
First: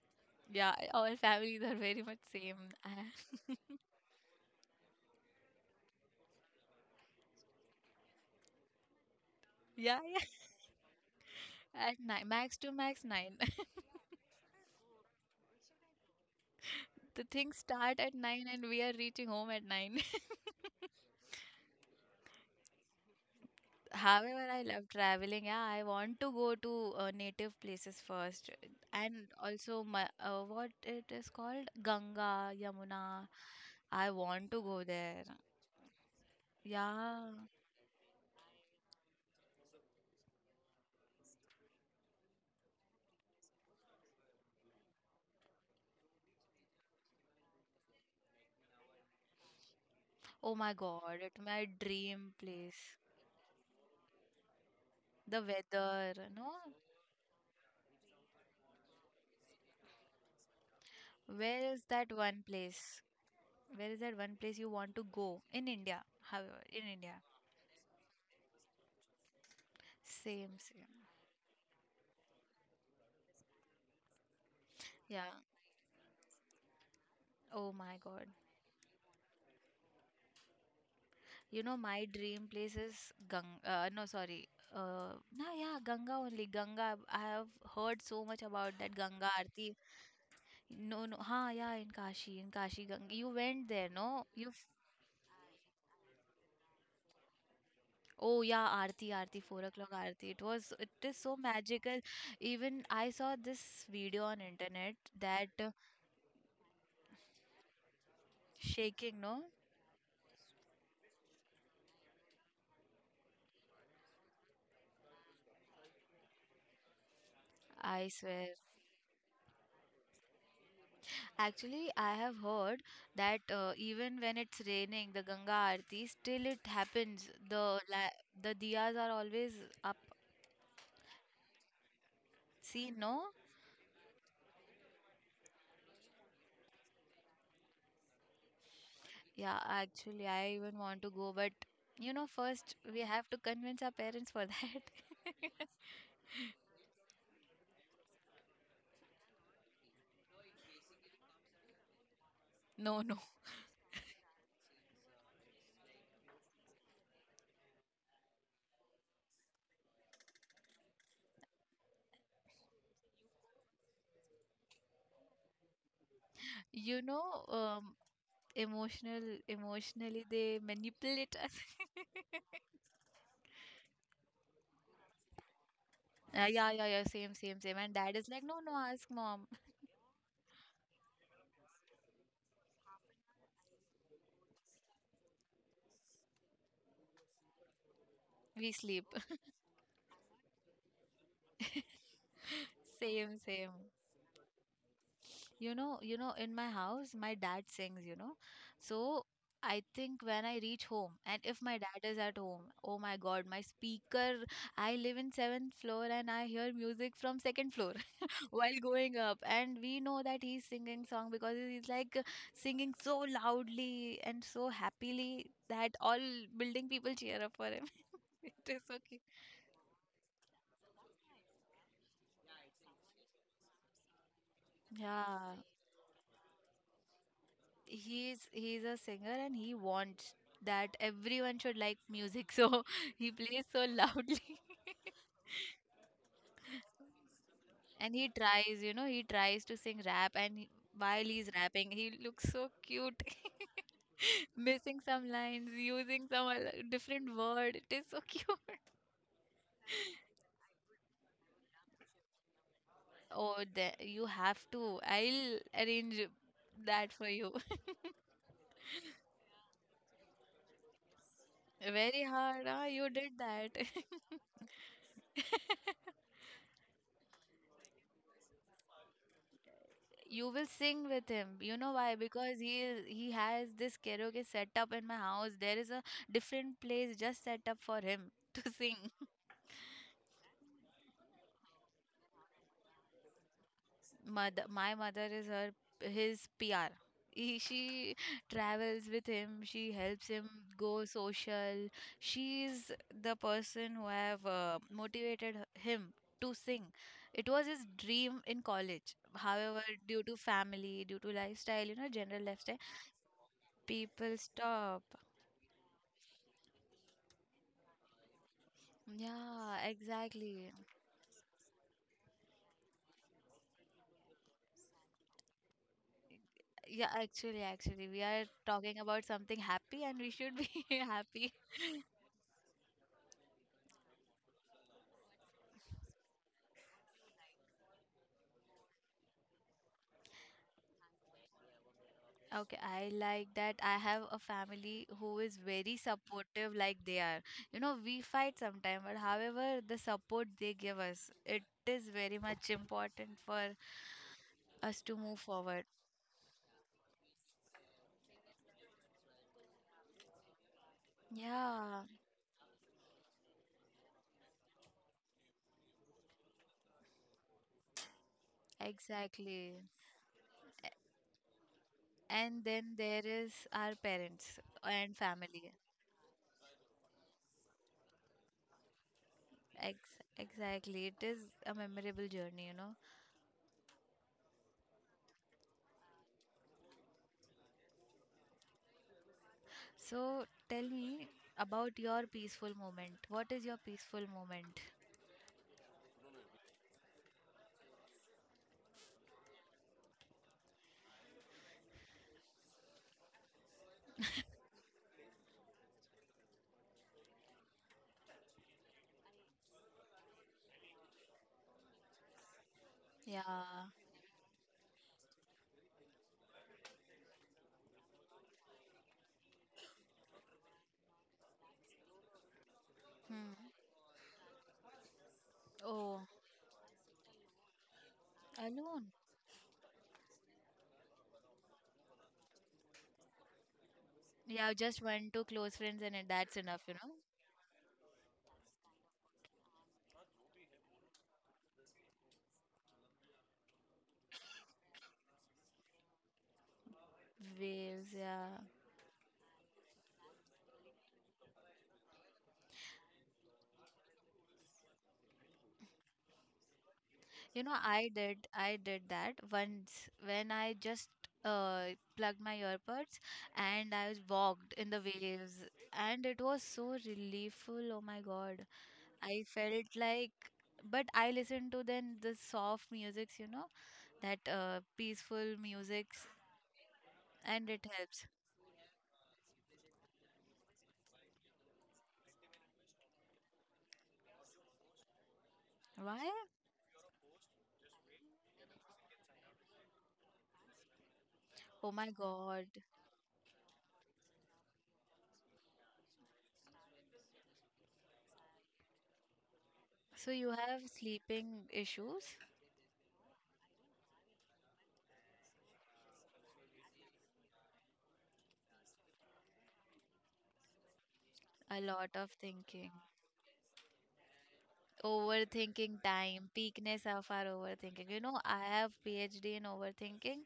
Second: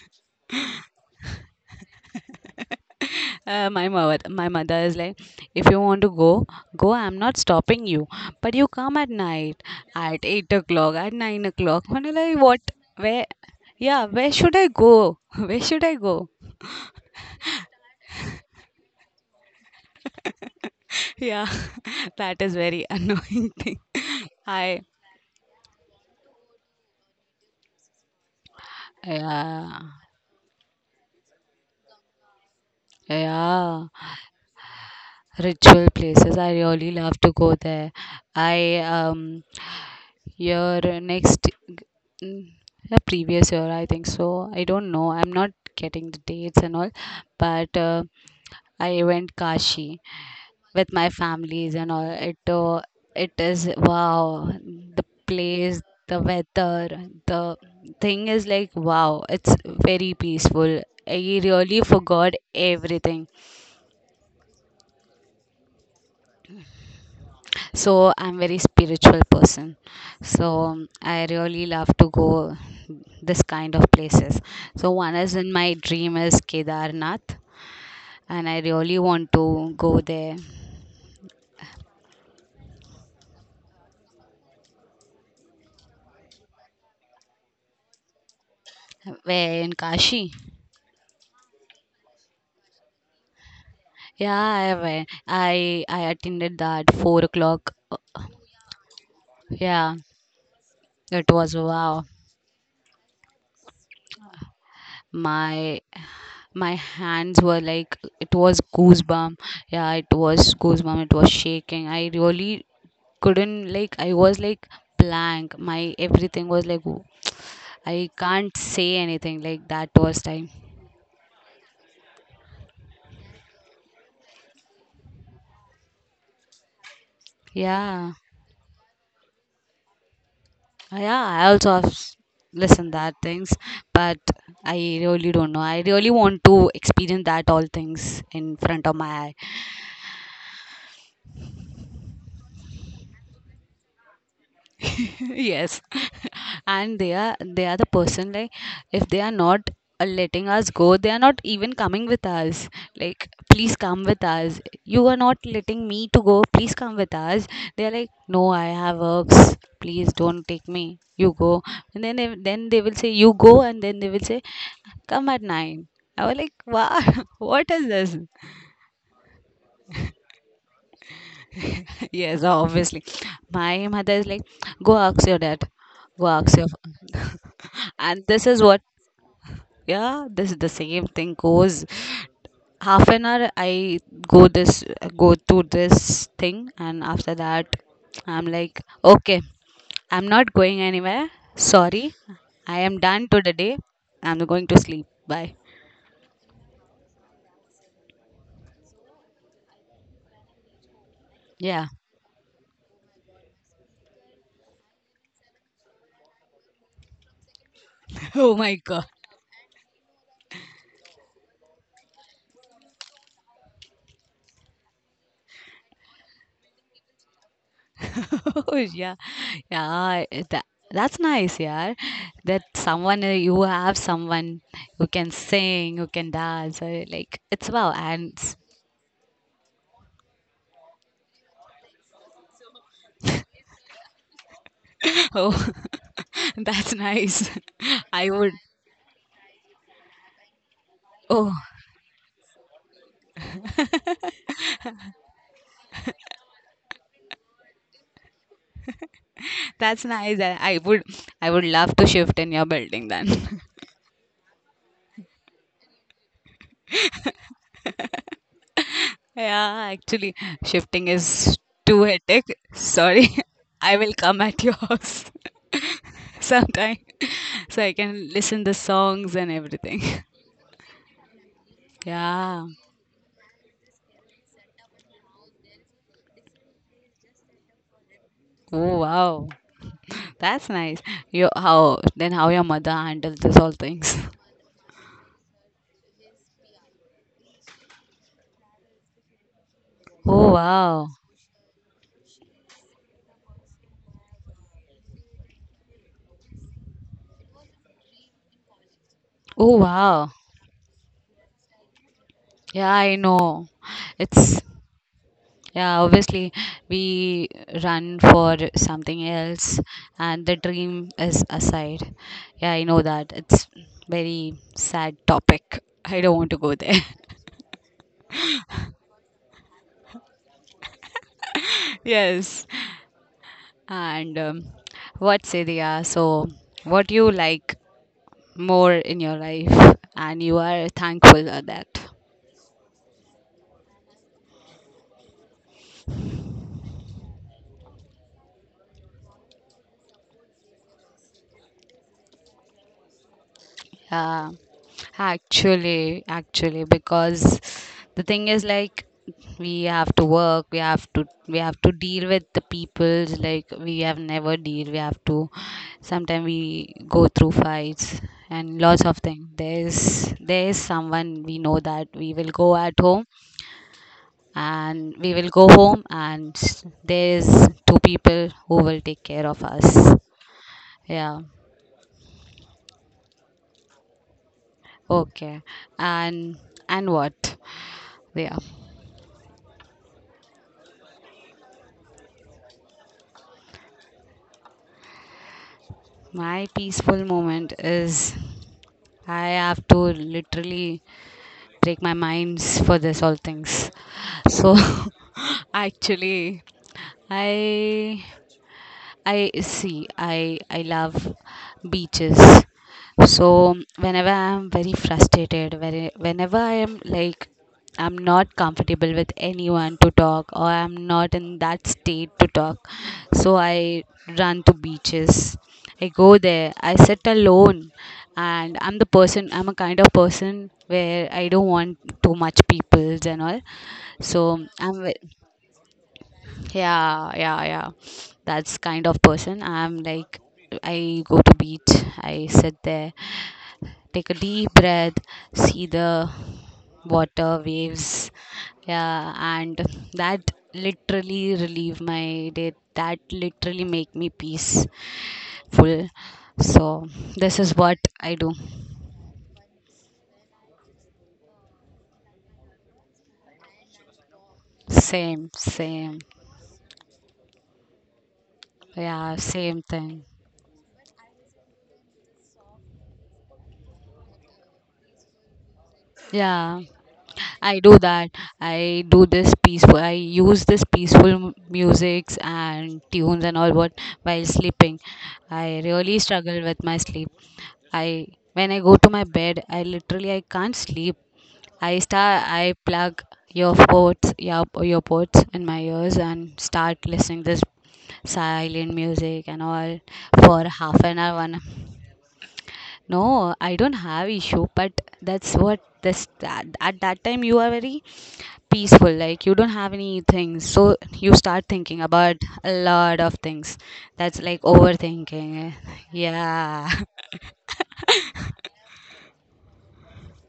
[SPEAKER 1] Yeah, our families are very much same. I-
[SPEAKER 2] Uh, my mother, my mother is like, if you want to go, go. I'm not stopping you, but you come at night,
[SPEAKER 1] Yeah, yeah.
[SPEAKER 2] at eight o'clock, at nine o'clock.
[SPEAKER 1] At
[SPEAKER 2] I'm
[SPEAKER 1] nine,
[SPEAKER 2] like,
[SPEAKER 1] max
[SPEAKER 2] what?
[SPEAKER 1] to max
[SPEAKER 2] Where?
[SPEAKER 1] nine.
[SPEAKER 2] Yeah, where should I go? Where should I go?
[SPEAKER 1] The things start at nine and we are reaching home at nine.
[SPEAKER 2] Yeah, that is very annoying thing.
[SPEAKER 1] However, I
[SPEAKER 2] I,
[SPEAKER 1] love traveling. Yeah, I want to go to uh, native places first, and
[SPEAKER 2] yeah,
[SPEAKER 1] also my uh, what it is called Ganga, Yamuna.
[SPEAKER 2] yeah.
[SPEAKER 1] I want to go there.
[SPEAKER 2] Ritual places. I really love to
[SPEAKER 1] Yeah.
[SPEAKER 2] go there. I um year next mm, yeah, previous year I think so. I don't know. I'm not getting the dates and all, but uh, I went Kashi
[SPEAKER 1] Oh my
[SPEAKER 2] with my
[SPEAKER 1] God, it's my
[SPEAKER 2] families and all.
[SPEAKER 1] dream
[SPEAKER 2] It
[SPEAKER 1] place.
[SPEAKER 2] uh, it is wow. The
[SPEAKER 1] The
[SPEAKER 2] place, the
[SPEAKER 1] weather, no?
[SPEAKER 2] weather, the thing is like wow. It's very peaceful. I
[SPEAKER 1] Where
[SPEAKER 2] really
[SPEAKER 1] is that
[SPEAKER 2] forgot
[SPEAKER 1] one place?
[SPEAKER 2] everything.
[SPEAKER 1] Where is that one place you want to go in India? However, in India,
[SPEAKER 2] So I'm very spiritual person, so
[SPEAKER 1] same, same.
[SPEAKER 2] I really love to go this kind of places. So one
[SPEAKER 1] Yeah.
[SPEAKER 2] is in my dream is Kedarnath,
[SPEAKER 1] Oh my God.
[SPEAKER 2] and I really want to go there.
[SPEAKER 1] You know, my dream place is Gang. Uh, no, sorry. Uh, no, yeah, Ganga only. Ganga. I have heard so much about that Ganga
[SPEAKER 2] Where? In
[SPEAKER 1] Aarti.
[SPEAKER 2] Kashi?
[SPEAKER 1] No, no. Ha, yeah, in Kashi, in Kashi Ganga. You went there, no? You. have.
[SPEAKER 2] Yeah, I went, i i attended that four o'clock.
[SPEAKER 1] Oh yeah, Aarti, Aarti, four o'clock
[SPEAKER 2] Yeah,
[SPEAKER 1] Aarti. It was. It is
[SPEAKER 2] it
[SPEAKER 1] so
[SPEAKER 2] was
[SPEAKER 1] magical.
[SPEAKER 2] wow.
[SPEAKER 1] Even I saw this video on internet that uh,
[SPEAKER 2] My my hands were like it was
[SPEAKER 1] shaking,
[SPEAKER 2] goosebump.
[SPEAKER 1] no?
[SPEAKER 2] Yeah, it was goosebump, it was shaking. I really couldn't, like, I was like blank, my everything was like w-,
[SPEAKER 1] I
[SPEAKER 2] I
[SPEAKER 1] swear.
[SPEAKER 2] can't say anything, like that was time.
[SPEAKER 1] Actually, I have heard that uh, even when it's raining, the Ganga Aarti still it happens. The la
[SPEAKER 2] Yeah,
[SPEAKER 1] the diyas are always up.
[SPEAKER 2] yeah, I also have s-
[SPEAKER 1] See,
[SPEAKER 2] listened that
[SPEAKER 1] no?
[SPEAKER 2] things, but I really don't know, I really want to experience that all things in front of my.
[SPEAKER 1] Yeah, actually, I even want to go, but you know, first we have to convince our parents for that.
[SPEAKER 2] Yes. And they are, they are the person like if they are not uh, letting us go, they are not even coming with us.
[SPEAKER 1] No, no.
[SPEAKER 2] Like, please come with us, you are not letting me to go, please come with us. They are like, no, I have works, please don't take me, you go. And then they- then they will say you go, and then they will say come at nine. I was like, wow.
[SPEAKER 1] You know,
[SPEAKER 2] What is
[SPEAKER 1] um,
[SPEAKER 2] this?
[SPEAKER 1] emotional, emotionally they manipulate us.
[SPEAKER 2] Yes, obviously. My mother is like, go ask your dad. Go
[SPEAKER 1] Uh,
[SPEAKER 2] ask your.
[SPEAKER 1] yeah, yeah, yeah. Same, same, same. And dad
[SPEAKER 2] And
[SPEAKER 1] is like,
[SPEAKER 2] this
[SPEAKER 1] no,
[SPEAKER 2] is
[SPEAKER 1] no,
[SPEAKER 2] what,
[SPEAKER 1] ask mom.
[SPEAKER 2] yeah, this is the same thing goes. Half an hour, I go this, go to this thing, and after that, I'm
[SPEAKER 1] We
[SPEAKER 2] like,
[SPEAKER 1] sleep.
[SPEAKER 2] okay, I'm not going anywhere. Sorry, I am done to
[SPEAKER 1] Same,
[SPEAKER 2] the
[SPEAKER 1] same.
[SPEAKER 2] day. I'm going to sleep. Bye.
[SPEAKER 1] You know, you know, in my house, my dad sings, you know. So I think when I reach home, and if my
[SPEAKER 2] Yeah.
[SPEAKER 1] dad is at home, oh my God, my speaker, I live in seventh floor and I hear music from second floor
[SPEAKER 2] Oh my
[SPEAKER 1] while
[SPEAKER 2] god.
[SPEAKER 1] going up. And we know that he's singing song because he's like singing so loudly and so happily that all building people cheer up for him. It
[SPEAKER 2] Oh
[SPEAKER 1] is so
[SPEAKER 2] yeah,
[SPEAKER 1] cute.
[SPEAKER 2] yeah. eh, That, that's nice, yeah. That someone uh, you have someone who can
[SPEAKER 1] Yeah,
[SPEAKER 2] sing, who can dance. uh, Like it's wow, and
[SPEAKER 1] he's
[SPEAKER 2] s-.
[SPEAKER 1] he's a singer and he wants that everyone should like music, so he plays so loudly
[SPEAKER 2] Oh, that's nice.
[SPEAKER 1] and
[SPEAKER 2] I
[SPEAKER 1] he
[SPEAKER 2] would.
[SPEAKER 1] tries, you know, he tries to sing rap and he- while he's
[SPEAKER 2] Oh,
[SPEAKER 1] rapping he looks so cute, missing some lines, using some al- different word. It is so cute.
[SPEAKER 2] that's nice. I I would. I would love to shift in your building
[SPEAKER 1] Oh,
[SPEAKER 2] then.
[SPEAKER 1] the, you have to, I'll arrange that for you.
[SPEAKER 2] Yeah, actually, shifting is too
[SPEAKER 1] Very
[SPEAKER 2] hectic.
[SPEAKER 1] hard, ah, you
[SPEAKER 2] Sorry,
[SPEAKER 1] did that.
[SPEAKER 2] I will come at your house sometime so I can listen the songs and everything.
[SPEAKER 1] You will sing with him. You know why? Because
[SPEAKER 2] Yeah.
[SPEAKER 1] he is, he has this karaoke set up in my house. There is a different place just set up for him to
[SPEAKER 2] Oh
[SPEAKER 1] sing.
[SPEAKER 2] wow, that's nice. Your how then how your mother handles this all things?
[SPEAKER 1] Mother, my mother is her his P R. He, she travels with him. She helps him
[SPEAKER 2] Oh
[SPEAKER 1] go
[SPEAKER 2] wow,
[SPEAKER 1] social. She is the person who have uh, motivated h- him to sing. It was his dream in college.
[SPEAKER 2] oh
[SPEAKER 1] However, due
[SPEAKER 2] wow.
[SPEAKER 1] to family, due to lifestyle, you know, general lifestyle,
[SPEAKER 2] Yeah, I know.
[SPEAKER 1] people
[SPEAKER 2] It's
[SPEAKER 1] stop.
[SPEAKER 2] yeah. Obviously, we run for something
[SPEAKER 1] Yeah,
[SPEAKER 2] else, and the
[SPEAKER 1] exactly.
[SPEAKER 2] dream is aside. Yeah, I know that. It's very sad topic. I don't want to go there.
[SPEAKER 1] Yeah, actually, actually, we are talking about something happy and we should be happy.
[SPEAKER 2] Yes, and um, what say they are? So, what you like more in your life and you are thankful for that?
[SPEAKER 1] Okay, I like that. I have a family who is very supportive, like they are. You know, we fight sometimes, but however, the support they give us, it is very much important for
[SPEAKER 2] Yeah,
[SPEAKER 1] us to move forward.
[SPEAKER 2] actually, actually, because the thing is like we have to work, we have to, we have to
[SPEAKER 1] Yeah,
[SPEAKER 2] deal with the peoples, like we have never deal, we have to sometimes we go through fights and lots of things.
[SPEAKER 1] exactly.
[SPEAKER 2] there's there's someone we know that we will
[SPEAKER 1] And
[SPEAKER 2] go at
[SPEAKER 1] then there
[SPEAKER 2] home
[SPEAKER 1] is our parents
[SPEAKER 2] and
[SPEAKER 1] and
[SPEAKER 2] we will go
[SPEAKER 1] family.
[SPEAKER 2] home, and there's two people who will take care of us.
[SPEAKER 1] Ex exactly. It
[SPEAKER 2] Yeah.
[SPEAKER 1] is a memorable journey, you know.
[SPEAKER 2] Okay. And and what? Yeah.
[SPEAKER 1] So tell me about your peaceful moment. What is your peaceful moment?
[SPEAKER 2] My peaceful moment is I have to literally break my minds for this all things. So actually, I I see. I I love beaches. So
[SPEAKER 1] Yeah.
[SPEAKER 2] whenever I am very frustrated, very, whenever I am like I'm not comfortable with anyone to talk, or I'm not in that state to talk,
[SPEAKER 1] Hmm.
[SPEAKER 2] so I run to beaches. I
[SPEAKER 1] Oh,
[SPEAKER 2] go there. I sit alone, and I'm the
[SPEAKER 1] alone.
[SPEAKER 2] person. I'm a kind of person where I don't want too much peoples and all. So
[SPEAKER 1] Yeah,
[SPEAKER 2] I'm
[SPEAKER 1] just
[SPEAKER 2] ve-,
[SPEAKER 1] one, two close friends, and it- that's enough, you know.
[SPEAKER 2] yeah, yeah, yeah. That's kind of person. I'm like, I go to beach, I sit there, take a deep breath, see the water
[SPEAKER 1] Waves,
[SPEAKER 2] waves.
[SPEAKER 1] yeah.
[SPEAKER 2] Yeah, and that literally relieve my day. That literally make me peaceful. So this
[SPEAKER 1] You
[SPEAKER 2] is
[SPEAKER 1] know,
[SPEAKER 2] what
[SPEAKER 1] I
[SPEAKER 2] I
[SPEAKER 1] did,
[SPEAKER 2] do.
[SPEAKER 1] I did that once when I just uh plugged my earbuds and I was walked in the
[SPEAKER 2] Same,
[SPEAKER 1] waves,
[SPEAKER 2] same.
[SPEAKER 1] and it was so reliefful. Oh my God.
[SPEAKER 2] Yeah,
[SPEAKER 1] I
[SPEAKER 2] same
[SPEAKER 1] felt
[SPEAKER 2] thing.
[SPEAKER 1] like, but I listened to then the soft musics, you know, that uh, peaceful musics,
[SPEAKER 2] Yeah.
[SPEAKER 1] and
[SPEAKER 2] I
[SPEAKER 1] it
[SPEAKER 2] do
[SPEAKER 1] helps.
[SPEAKER 2] that. I do this peaceful. I use this peaceful m- musics and tunes and all what while sleeping. I really
[SPEAKER 1] Why?
[SPEAKER 2] struggle with my sleep. I when I go to my bed, I literally I can't sleep. I
[SPEAKER 1] Oh my
[SPEAKER 2] start.
[SPEAKER 1] God.
[SPEAKER 2] I plug earpods, ear earpods in my ears and start listening this silent music and all
[SPEAKER 1] So you
[SPEAKER 2] for
[SPEAKER 1] have
[SPEAKER 2] half an hour. One,
[SPEAKER 1] sleeping issues,
[SPEAKER 2] no, I don't have issue, but that's what this that, at that time you are very peaceful, like you don't have any things, so you start
[SPEAKER 1] a
[SPEAKER 2] thinking
[SPEAKER 1] lot of
[SPEAKER 2] about a
[SPEAKER 1] thinking,
[SPEAKER 2] lot of things. That's like overthinking.
[SPEAKER 1] overthinking time,
[SPEAKER 2] Yeah.
[SPEAKER 1] peakness of our overthinking. You know, I have PhD in overthinking,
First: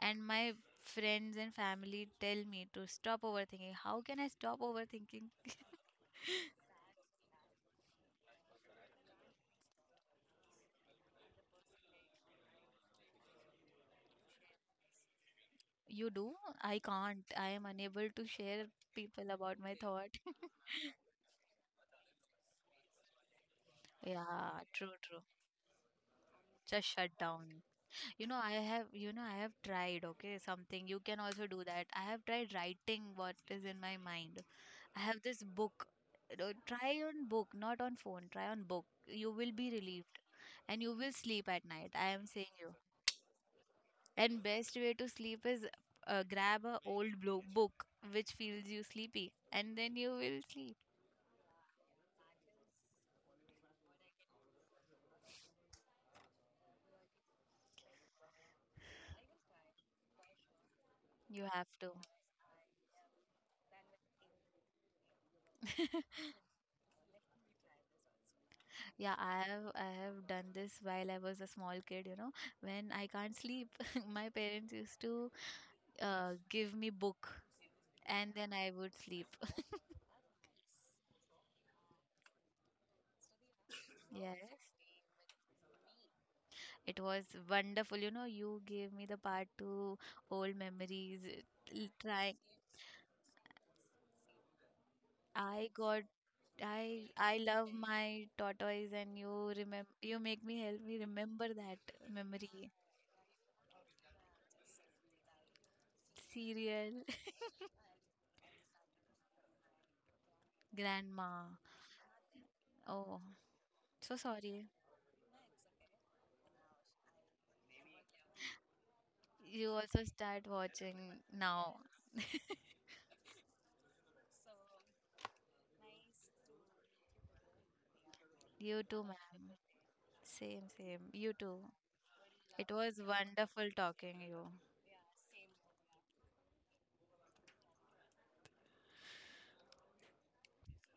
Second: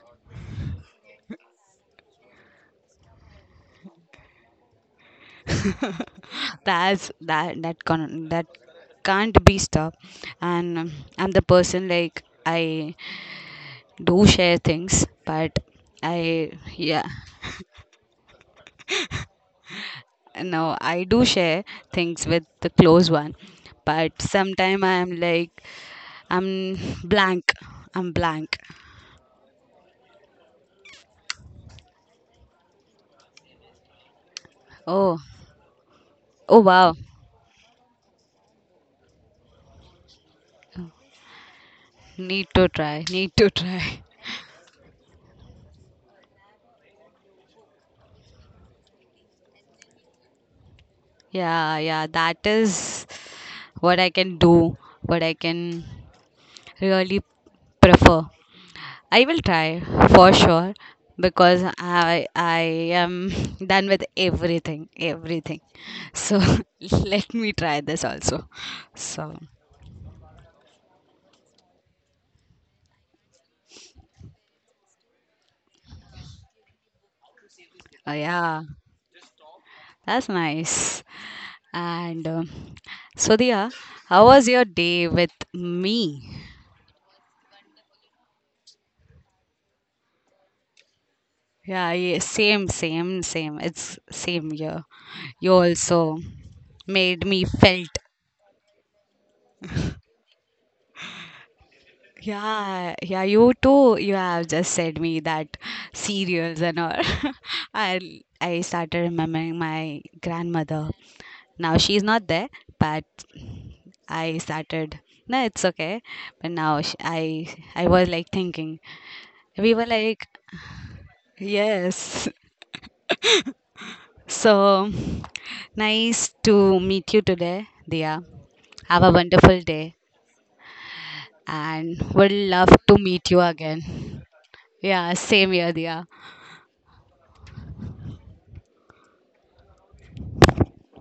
[SPEAKER 1] and my friends and family tell me to stop overthinking. How can I stop overthinking?
[SPEAKER 2] That's that, that can, that can't be stopped. And um, I'm the person like I do share things but
[SPEAKER 1] You do?
[SPEAKER 2] I,
[SPEAKER 1] I
[SPEAKER 2] yeah,
[SPEAKER 1] can't. I am unable to share people about my thought.
[SPEAKER 2] no, I do share things with the close one, but
[SPEAKER 1] Yeah,
[SPEAKER 2] sometime
[SPEAKER 1] true,
[SPEAKER 2] I'm
[SPEAKER 1] true.
[SPEAKER 2] like I'm
[SPEAKER 1] Just shut
[SPEAKER 2] blank
[SPEAKER 1] down.
[SPEAKER 2] I'm
[SPEAKER 1] You know, I
[SPEAKER 2] blank.
[SPEAKER 1] have, you know, I have tried, okay, something. You can also do that. I have tried writing what is in my mind. I
[SPEAKER 2] Oh,
[SPEAKER 1] have this book. Uh,
[SPEAKER 2] oh wow.
[SPEAKER 1] Try on book, not on phone. Try on book. You will be relieved and you will sleep at night. I am
[SPEAKER 2] Need
[SPEAKER 1] saying
[SPEAKER 2] to
[SPEAKER 1] you.
[SPEAKER 2] try. Need to try.
[SPEAKER 1] And best way to sleep is uh, grab a old blo- book which feels you sleepy and then you will sleep.
[SPEAKER 2] Yeah, yeah. That is what I can do. What I can really prefer. I will try for sure
[SPEAKER 1] You
[SPEAKER 2] because
[SPEAKER 1] have to.
[SPEAKER 2] I I am done with everything, everything. So let me try this also.
[SPEAKER 1] Yeah,
[SPEAKER 2] So
[SPEAKER 1] I have I have done this while I was a small kid, you know. When I can't sleep, my parents used to uh, give me book
[SPEAKER 2] uh,
[SPEAKER 1] and then
[SPEAKER 2] yeah,
[SPEAKER 1] I would sleep.
[SPEAKER 2] that's nice. And um, Sudhya, how was
[SPEAKER 1] Yes.
[SPEAKER 2] your day with me?
[SPEAKER 1] It was wonderful, you know. You gave me the part to old memories. uh, l-
[SPEAKER 2] Yeah, yeah,
[SPEAKER 1] Trying,
[SPEAKER 2] same, same, same. It's same year. You
[SPEAKER 1] I got.
[SPEAKER 2] also
[SPEAKER 1] I
[SPEAKER 2] made
[SPEAKER 1] I
[SPEAKER 2] me
[SPEAKER 1] love
[SPEAKER 2] felt.
[SPEAKER 1] my tortoise and you remember you make me help me remember that memory.
[SPEAKER 2] Yeah, yeah, you too. You have just said me that cereals and all.
[SPEAKER 1] Cereal,
[SPEAKER 2] I I started remembering my grandmother.
[SPEAKER 1] grandma.
[SPEAKER 2] Now she's not there, but
[SPEAKER 1] Oh, so
[SPEAKER 2] I
[SPEAKER 1] sorry.
[SPEAKER 2] started. No, it's okay. But now sh I I was like thinking.
[SPEAKER 1] You
[SPEAKER 2] We were
[SPEAKER 1] also
[SPEAKER 2] like,
[SPEAKER 1] start watching now.
[SPEAKER 2] yes. So nice to meet you today, Dia.
[SPEAKER 1] You too,
[SPEAKER 2] Have a
[SPEAKER 1] ma'am.
[SPEAKER 2] wonderful day
[SPEAKER 1] Same, same. You too.
[SPEAKER 2] and would love
[SPEAKER 1] It was
[SPEAKER 2] to meet you
[SPEAKER 1] wonderful talking
[SPEAKER 2] again.
[SPEAKER 1] you.
[SPEAKER 2] Yeah, same here, Dia.